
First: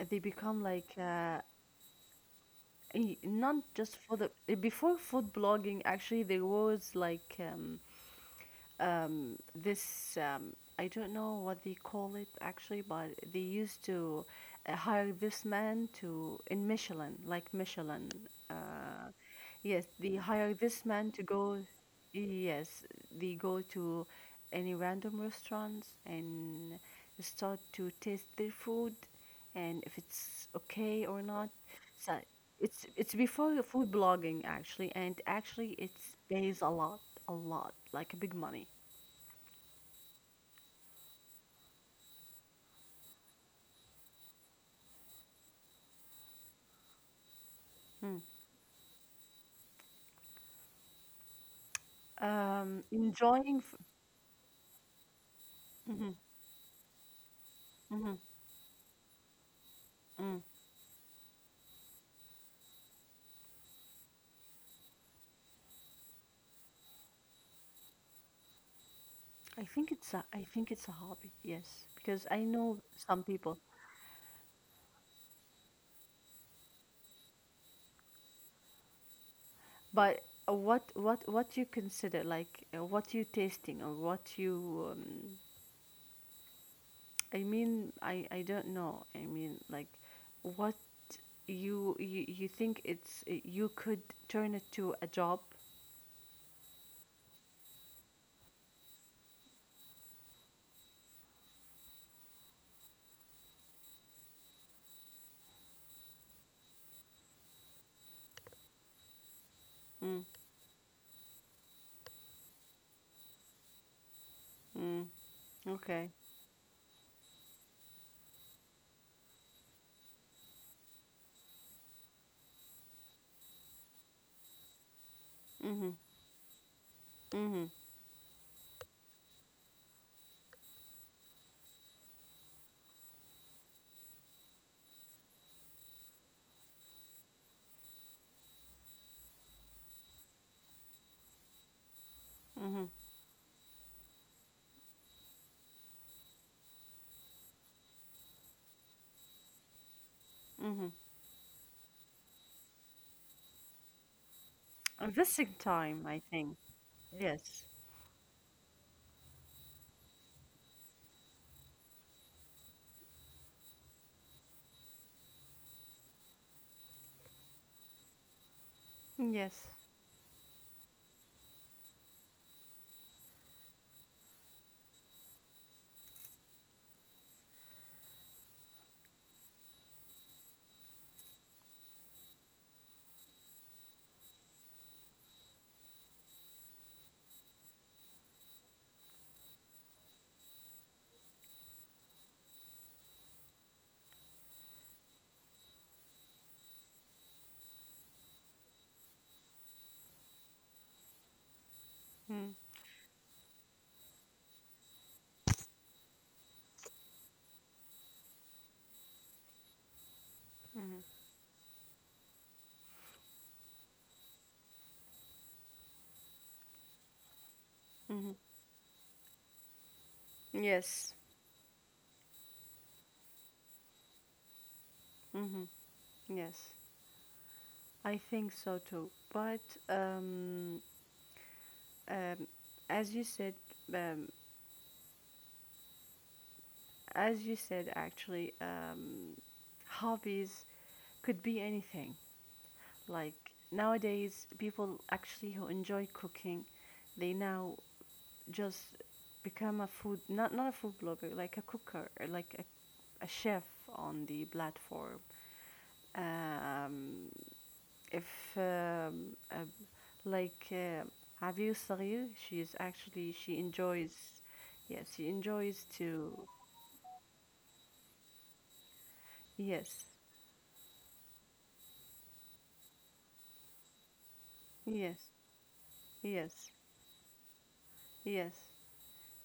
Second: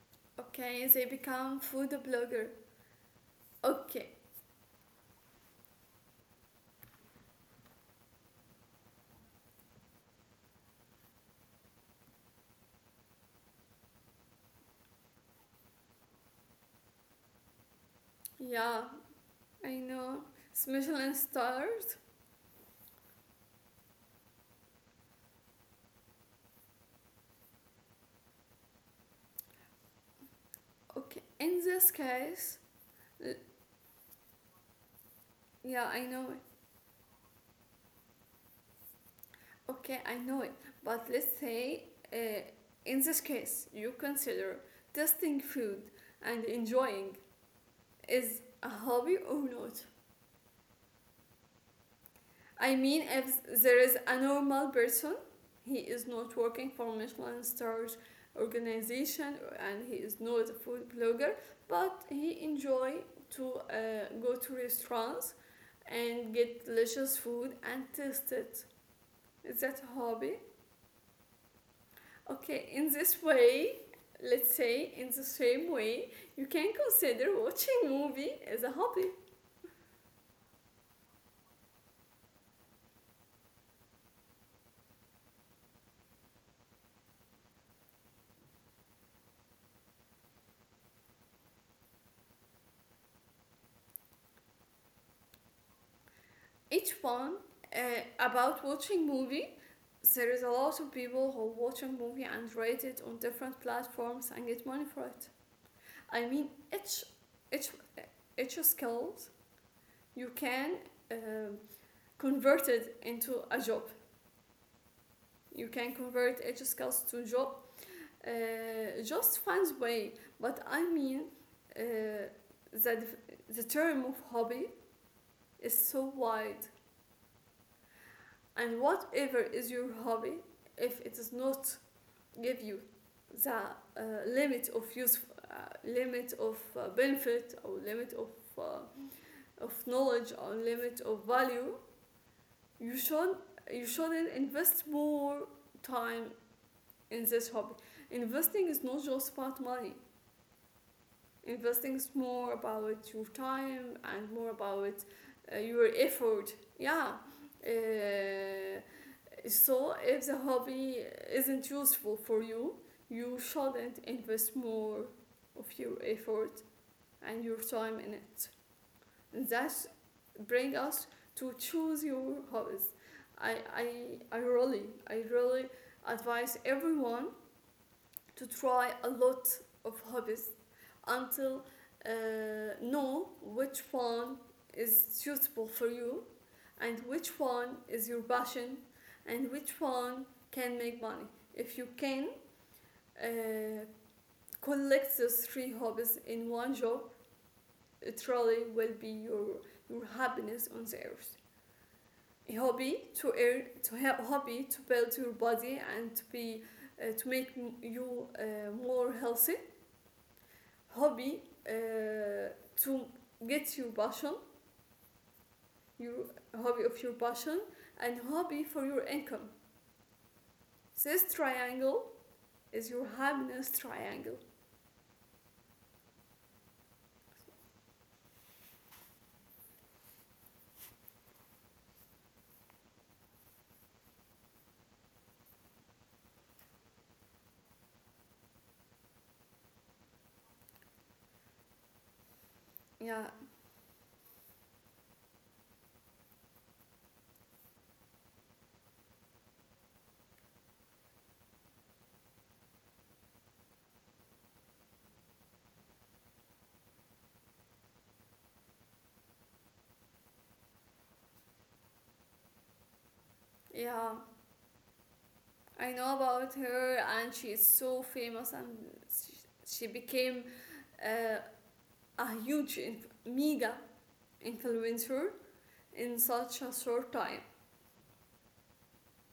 Speaker 1: they become
Speaker 2: Okay,
Speaker 1: like
Speaker 2: they become food blogger.
Speaker 1: not just
Speaker 2: Okay,
Speaker 1: for the before food blogging actually there was like this I don't know what they call it actually, but they used to hire this man to in Michelin, like Michelin.
Speaker 2: yeah,
Speaker 1: Uh,
Speaker 2: I
Speaker 1: yes, they
Speaker 2: know.
Speaker 1: hire
Speaker 2: It's
Speaker 1: this man
Speaker 2: Michelin
Speaker 1: to go.
Speaker 2: stars.
Speaker 1: Yes, they go to any random restaurants and start to taste their food, and if it's okay or
Speaker 2: Okay,
Speaker 1: not.
Speaker 2: in this
Speaker 1: So
Speaker 2: case,
Speaker 1: it's before the food blogging actually, and actually
Speaker 2: yeah,
Speaker 1: it
Speaker 2: I know it.
Speaker 1: pays a lot, like a big money.
Speaker 2: Okay, I know it. But let's say, uh, in this case, you consider testing food and enjoying
Speaker 1: Mm.
Speaker 2: is a hobby or not? I mean, if
Speaker 1: Enjoying f-.
Speaker 2: there is a normal person, he is
Speaker 1: Mhm,
Speaker 2: not working for Michelin star
Speaker 1: mhm,
Speaker 2: organization and he is
Speaker 1: mm.
Speaker 2: not a food blogger, but he enjoy to go to restaurants and get delicious food and taste it. Is
Speaker 1: I
Speaker 2: that
Speaker 1: think
Speaker 2: a
Speaker 1: it's a
Speaker 2: hobby?
Speaker 1: I think it's a hobby, yes, because I
Speaker 2: Okay,
Speaker 1: know
Speaker 2: in this
Speaker 1: some people.
Speaker 2: way, let's say in the same way, you can consider watching movie as a hobby.
Speaker 1: But what you consider like what you tasting or what you I mean, I don't know, I mean, like what you think it's you could turn it to a job.
Speaker 2: Each one uh, about watching movie, there is a lot of people who watch a movie and rate it on different platforms and get money for it. I mean, each each each skills
Speaker 1: Mm,
Speaker 2: you can um convert it into a job,
Speaker 1: mm,
Speaker 2: you can
Speaker 1: okay.
Speaker 2: convert each skills to job, just fans way. But I mean, uh, that the term of hobby is
Speaker 1: Mm-hmm,
Speaker 2: so wide,
Speaker 1: mm-hmm,
Speaker 2: and whatever is your hobby, if it is not give you the limit of use, uh, limit of benefit, or limit uh, of knowledge, or limit of value,
Speaker 1: mm-hmm,
Speaker 2: you should you shouldn't invest more time in this hobby. Investing is not just about money.
Speaker 1: mm-hmm.
Speaker 2: Investing is more about your time and more about
Speaker 1: Investing
Speaker 2: your
Speaker 1: time, I
Speaker 2: effort.
Speaker 1: think.
Speaker 2: Yeah.
Speaker 1: Yes.
Speaker 2: Uh, So, if the hobby isn't useful for you, you shouldn't invest more of your effort and your time in it. And
Speaker 1: Yes.
Speaker 2: that brings us to choose your hobbies. I, I, I really, I really advise everyone to try a lot of hobbies until know which one is suitable for you and which one is your passion and which one can make money. If you can uh, collect those three hobbies in one job, it really will be your happiness on the earth. A hobby to earn, to have hobby to build your body and to be to make you more healthy.
Speaker 1: Mm-hmm.
Speaker 2: Hobby uh, to get your passion, your hobby of your passion, and
Speaker 1: Mm-hmm.
Speaker 2: hobby for your income.
Speaker 1: Yes.
Speaker 2: This triangle is your happiness triangle.
Speaker 1: Mm-hmm. Yes. I think so too. But um, um, as you said, um, as you said, actually, hobbies could be anything.
Speaker 2: Yeah,
Speaker 1: Like nowadays, people actually who enjoy cooking, they now just become a food, not a food blogger, like a cooker, or like a chef on the platform. Um, if Like Abiu Saghir, she is actually she enjoys.
Speaker 2: yeah.
Speaker 1: Yes, she enjoys
Speaker 2: I know
Speaker 1: to.
Speaker 2: about her, and she is so famous, and she-
Speaker 1: Yes,
Speaker 2: became uh, a huge, mega
Speaker 1: yes,
Speaker 2: influencer in
Speaker 1: yes,
Speaker 2: such a short time.
Speaker 1: yes,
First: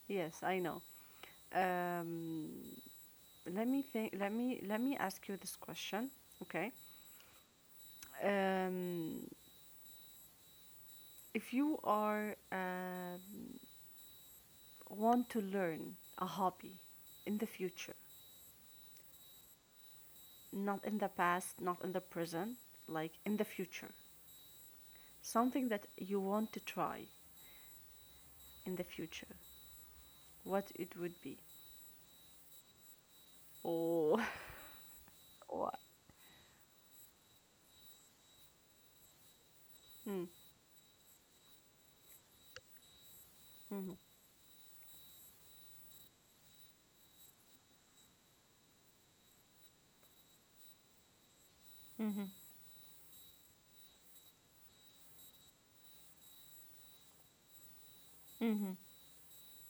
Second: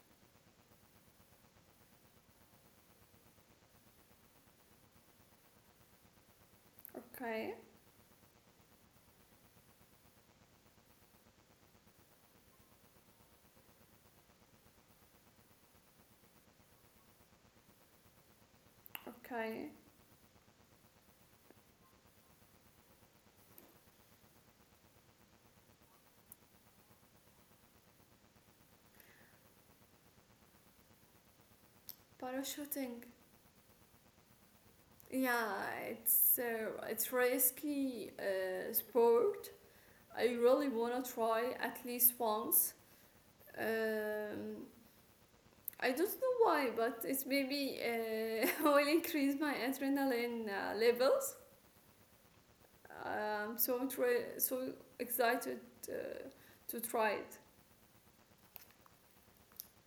Speaker 1: yes, I know. um, Let me think, let me ask you this question, okay?
Speaker 2: Okay,
Speaker 1: um, if you are want to learn a hobby in the future,
Speaker 2: okay.
Speaker 1: not in the past, not in the present, like in the future, something that you want to try in the future, what it would be?
Speaker 2: Parachuting.
Speaker 1: Oh,
Speaker 2: Yeah, it's risky sport.
Speaker 1: mm,
Speaker 2: I really wanna try at least once.
Speaker 1: mhm,
Speaker 2: Um, I don't know why, but it maybe will increase my adrenaline levels.
Speaker 1: mhm,
Speaker 2: So I'm so excited uh, to try it.
Speaker 1: mhm.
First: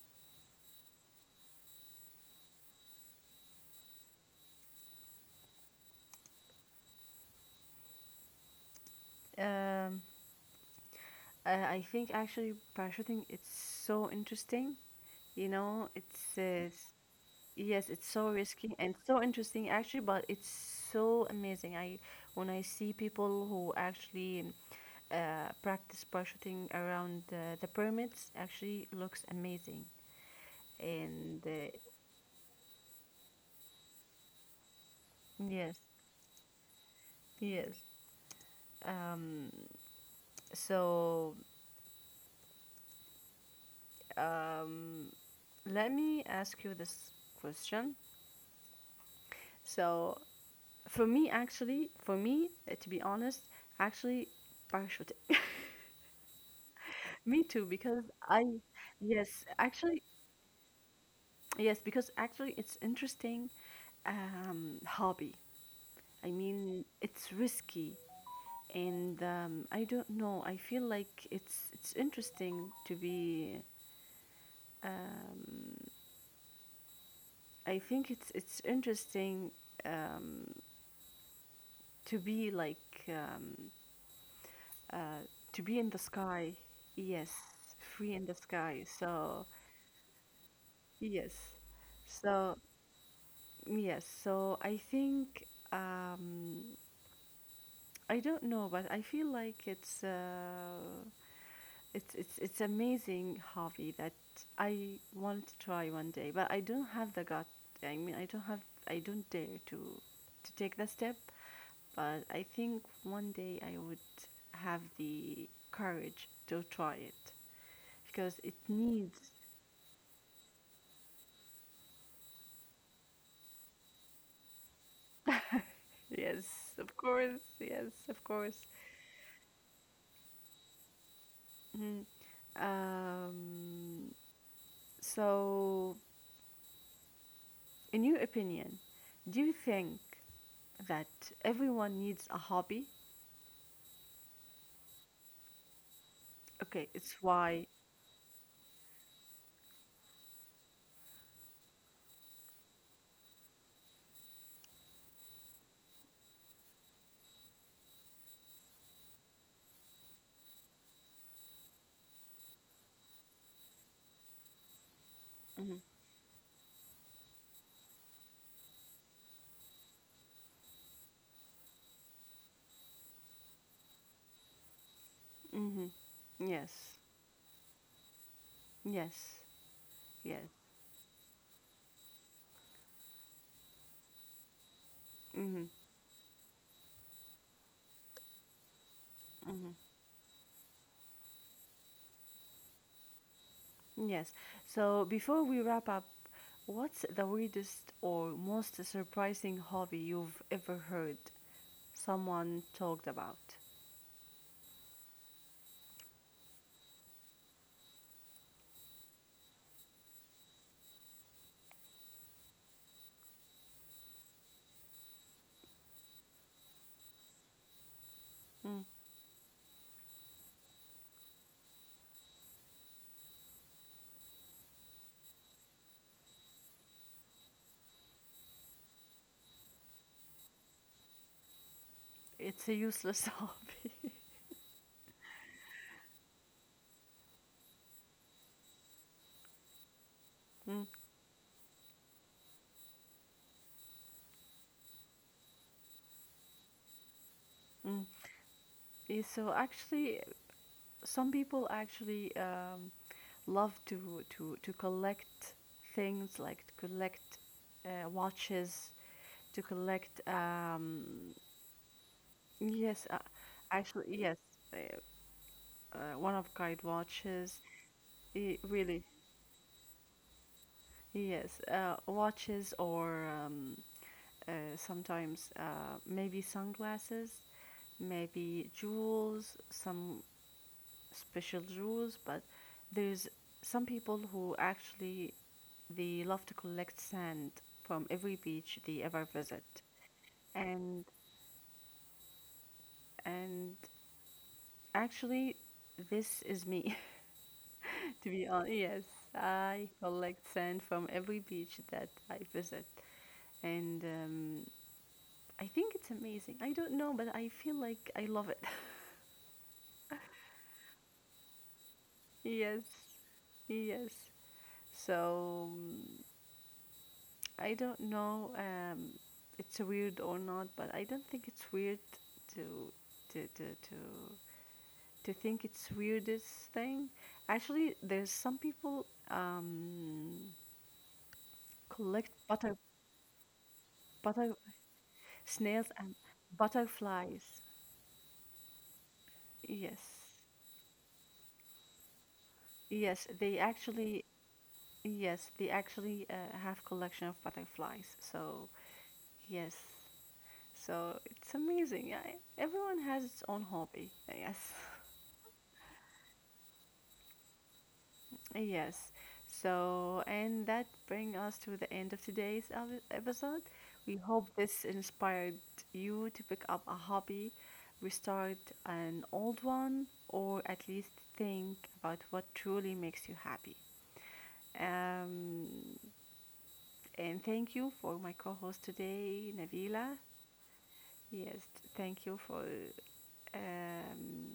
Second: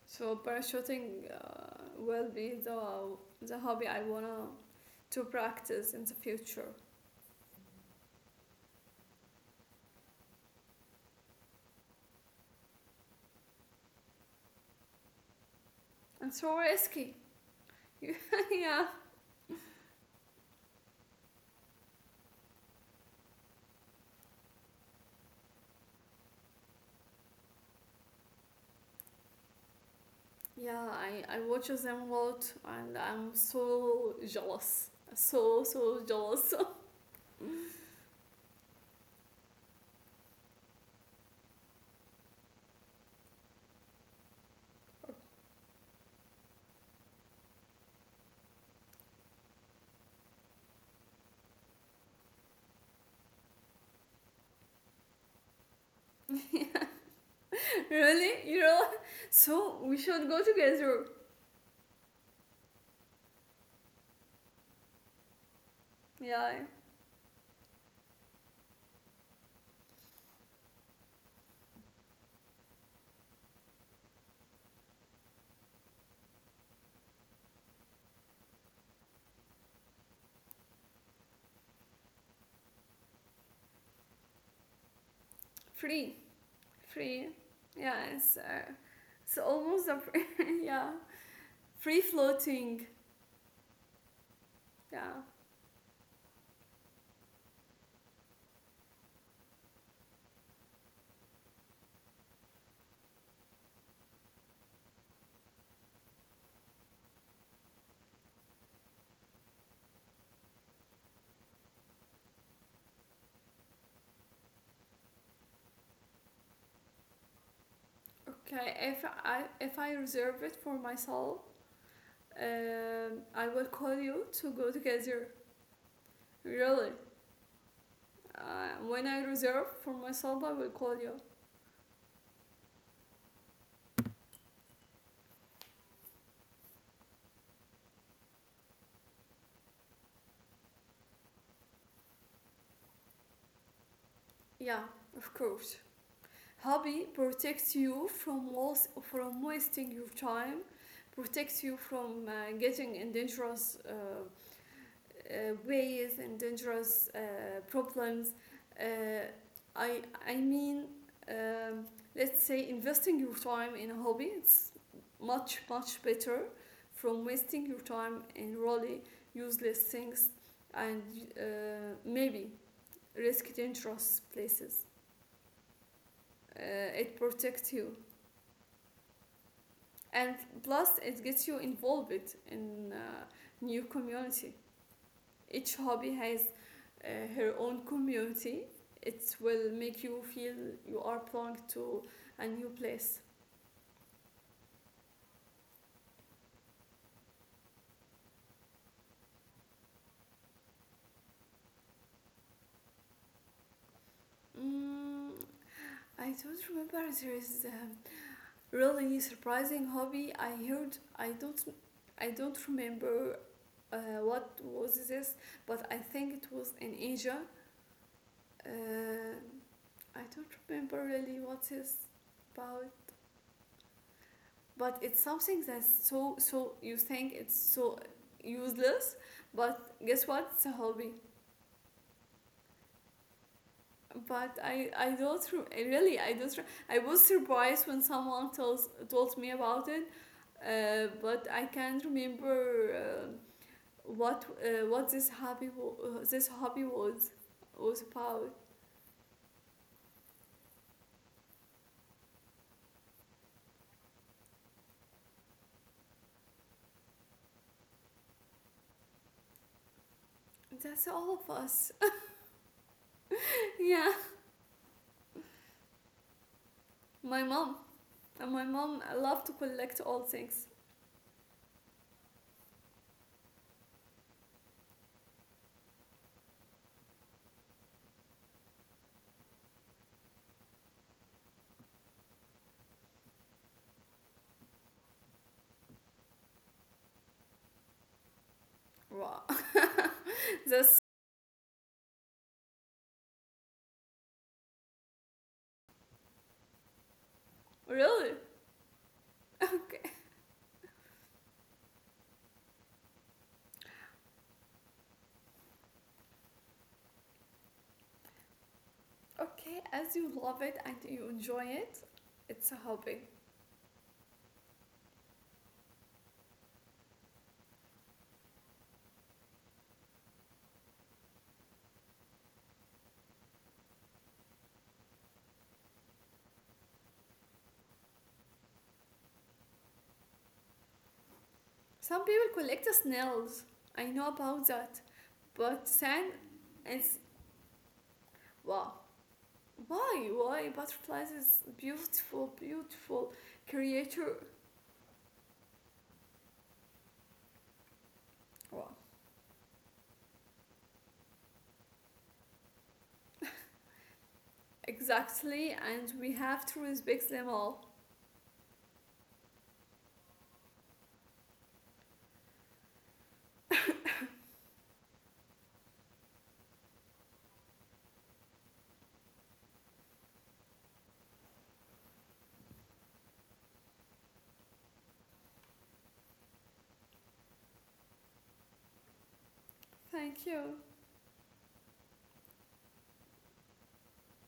Speaker 2: So parachuting will be the hobby I wanna to practice in the future.
Speaker 1: Um, I think actually parachuting it's so interesting. You know,
Speaker 2: And
Speaker 1: it's
Speaker 2: so
Speaker 1: s-.
Speaker 2: risky.
Speaker 1: Yes, it's so risky
Speaker 2: Yeah,
Speaker 1: and so interesting actually, but it's so amazing. I when I see people who actually practice parachuting around the pyramids, actually looks amazing.
Speaker 2: yeah. I watch
Speaker 1: And
Speaker 2: them a lot, and I'm so jealous. So
Speaker 1: yes,
Speaker 2: jealous.
Speaker 1: yes. Um, So um, Let me ask you this question. So for me, actually, for me, to be honest, actually, parachuting.
Speaker 2: Yeah.
Speaker 1: Me too, because
Speaker 2: Really, you
Speaker 1: I,
Speaker 2: know.
Speaker 1: yes,
Speaker 2: So we
Speaker 1: actually,
Speaker 2: should go together.
Speaker 1: yes, because actually, it's interesting hobby. I
Speaker 2: Yeah,
Speaker 1: mean, it's risky, and I don't know. I feel like it's interesting to be. Um, I think it's interesting. Um, to be like uh, to be in the
Speaker 2: free,
Speaker 1: sky.
Speaker 2: free.
Speaker 1: Yes,
Speaker 2: Yeah,
Speaker 1: free in the sky,
Speaker 2: it's
Speaker 1: so
Speaker 2: almost a free, yeah,
Speaker 1: yes,
Speaker 2: free
Speaker 1: so
Speaker 2: floating.
Speaker 1: yes, so I
Speaker 2: Yeah.
Speaker 1: think um, I don't know, but I feel like it's it's amazing hobby that I want to try one day, but I don't have the gut. I mean, I don't have, I don't dare to take the step, but I think one day I would have the courage to try it because it
Speaker 2: Okay. If
Speaker 1: needs.
Speaker 2: I if I reserve it for myself, I will call you to go together.
Speaker 1: Yes,
Speaker 2: Really.
Speaker 1: of course. Yes, of course.
Speaker 2: When I reserve for myself, I will call you.
Speaker 1: Mhm. Um, so, in your opinion, do you think that everyone needs a hobby?
Speaker 2: Yeah, of course.
Speaker 1: Okay,
Speaker 2: Hobby
Speaker 1: it's why.
Speaker 2: protects you from loss, from wasting your time, protects you from getting in dangerous ways and dangerous problems. Uh, I I mean, um, let's say investing your time in a hobby, it's much
Speaker 1: Mm-hmm.
Speaker 2: much better from wasting your time in really useless things and maybe risk dangerous places.
Speaker 1: Mm-hmm. Yes.
Speaker 2: It protects you,
Speaker 1: Yes.
Speaker 2: and
Speaker 1: Yes.
Speaker 2: plus it gets you involved in new community.
Speaker 1: Mm-hmm.
Speaker 2: Each hobby has uh, her own community. It
Speaker 1: Mm-hmm.
Speaker 2: will make you feel you are belong to a new place.
Speaker 1: Yes. So before we wrap up, what's the weirdest or most surprising hobby you've ever heard someone talked about?
Speaker 2: mm, I don't remember there is a really surprising hobby I heard. I don't remember what was this, but I think it was in Asia.
Speaker 1: Mm.
Speaker 2: uh, I don't remember really what is about, but it's something that's so you think it's so useless, but guess what, it's a hobby.
Speaker 1: It's a useless hobby.
Speaker 2: But I don't re- I really I don't re- I was surprised when someone tells told me about it.
Speaker 1: Mm.
Speaker 2: But I can't remember what this hobby this hobby was
Speaker 1: Mm.
Speaker 2: about.
Speaker 1: Yeah, so actually, some people actually love to, to collect things like to collect watches, to collect
Speaker 2: That's all of us.
Speaker 1: yes,
Speaker 2: Yeah,
Speaker 1: actually, yes. Uh, One of guide
Speaker 2: my
Speaker 1: watches,
Speaker 2: mom, and
Speaker 1: eh,
Speaker 2: my
Speaker 1: really,
Speaker 2: mom love to collect all things.
Speaker 1: yes. Watches or sometimes maybe sunglasses, maybe jewels, some special jewels. But there's some people who actually they love to collect sand from every beach they ever
Speaker 2: Wow.
Speaker 1: visit,
Speaker 2: That's
Speaker 1: and and actually, this is me. To
Speaker 2: really
Speaker 1: be honest, yes, I
Speaker 2: okay.
Speaker 1: collect sand from every beach that I visit, and I think it's amazing. I don't know, but I feel like I love it.
Speaker 2: Okay, as you love it and you enjoy it, it's a
Speaker 1: Yes,
Speaker 2: hobby.
Speaker 1: yes. So I don't know. It's weird or not, but I don't think it's weird to to to to to think it's weirdest thing. Actually, there's some people um,
Speaker 2: Some
Speaker 1: collect
Speaker 2: people
Speaker 1: butter,
Speaker 2: collect snails. I know
Speaker 1: butter.
Speaker 2: about that.
Speaker 1: Snails
Speaker 2: But
Speaker 1: and
Speaker 2: sand is
Speaker 1: butterflies.
Speaker 2: wow. Why?
Speaker 1: Yes.
Speaker 2: Why? Butterflies is beautiful,
Speaker 1: Yes,
Speaker 2: beautiful
Speaker 1: they actually,
Speaker 2: creature.
Speaker 1: yes, they actually have collection of butterflies. So,
Speaker 2: Wow.
Speaker 1: yes. So, it's amazing. Yeah, everyone has its own hobby. Yes.
Speaker 2: Exactly, and we have to respect them all.
Speaker 1: Yes. So, and that brings us to the end of today's episode. We hope this inspired you to pick up a hobby, restart an old one, or at least think about what truly makes you happy. Um, and thank you for my co host today, Navila.
Speaker 2: Thank you,
Speaker 1: Yes, thank you for um,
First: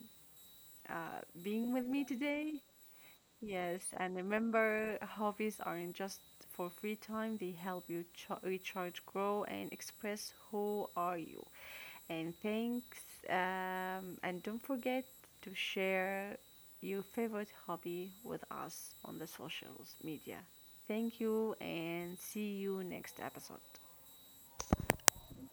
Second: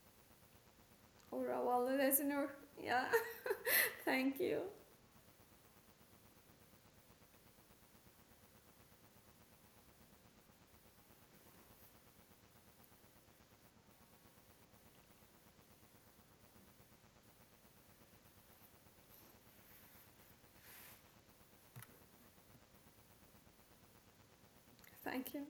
Speaker 2: or
Speaker 1: being
Speaker 2: our
Speaker 1: with me
Speaker 2: listener.
Speaker 1: today.
Speaker 2: Yeah,
Speaker 1: Yes, and
Speaker 2: thank you.
Speaker 1: remember, hobbies aren't just for free time, they help you recharge, grow, and express who are you. And thanks. And don't forget to share your favorite hobby with us on the socials media. Thank you and see you next episode.
Speaker 2: Thank you.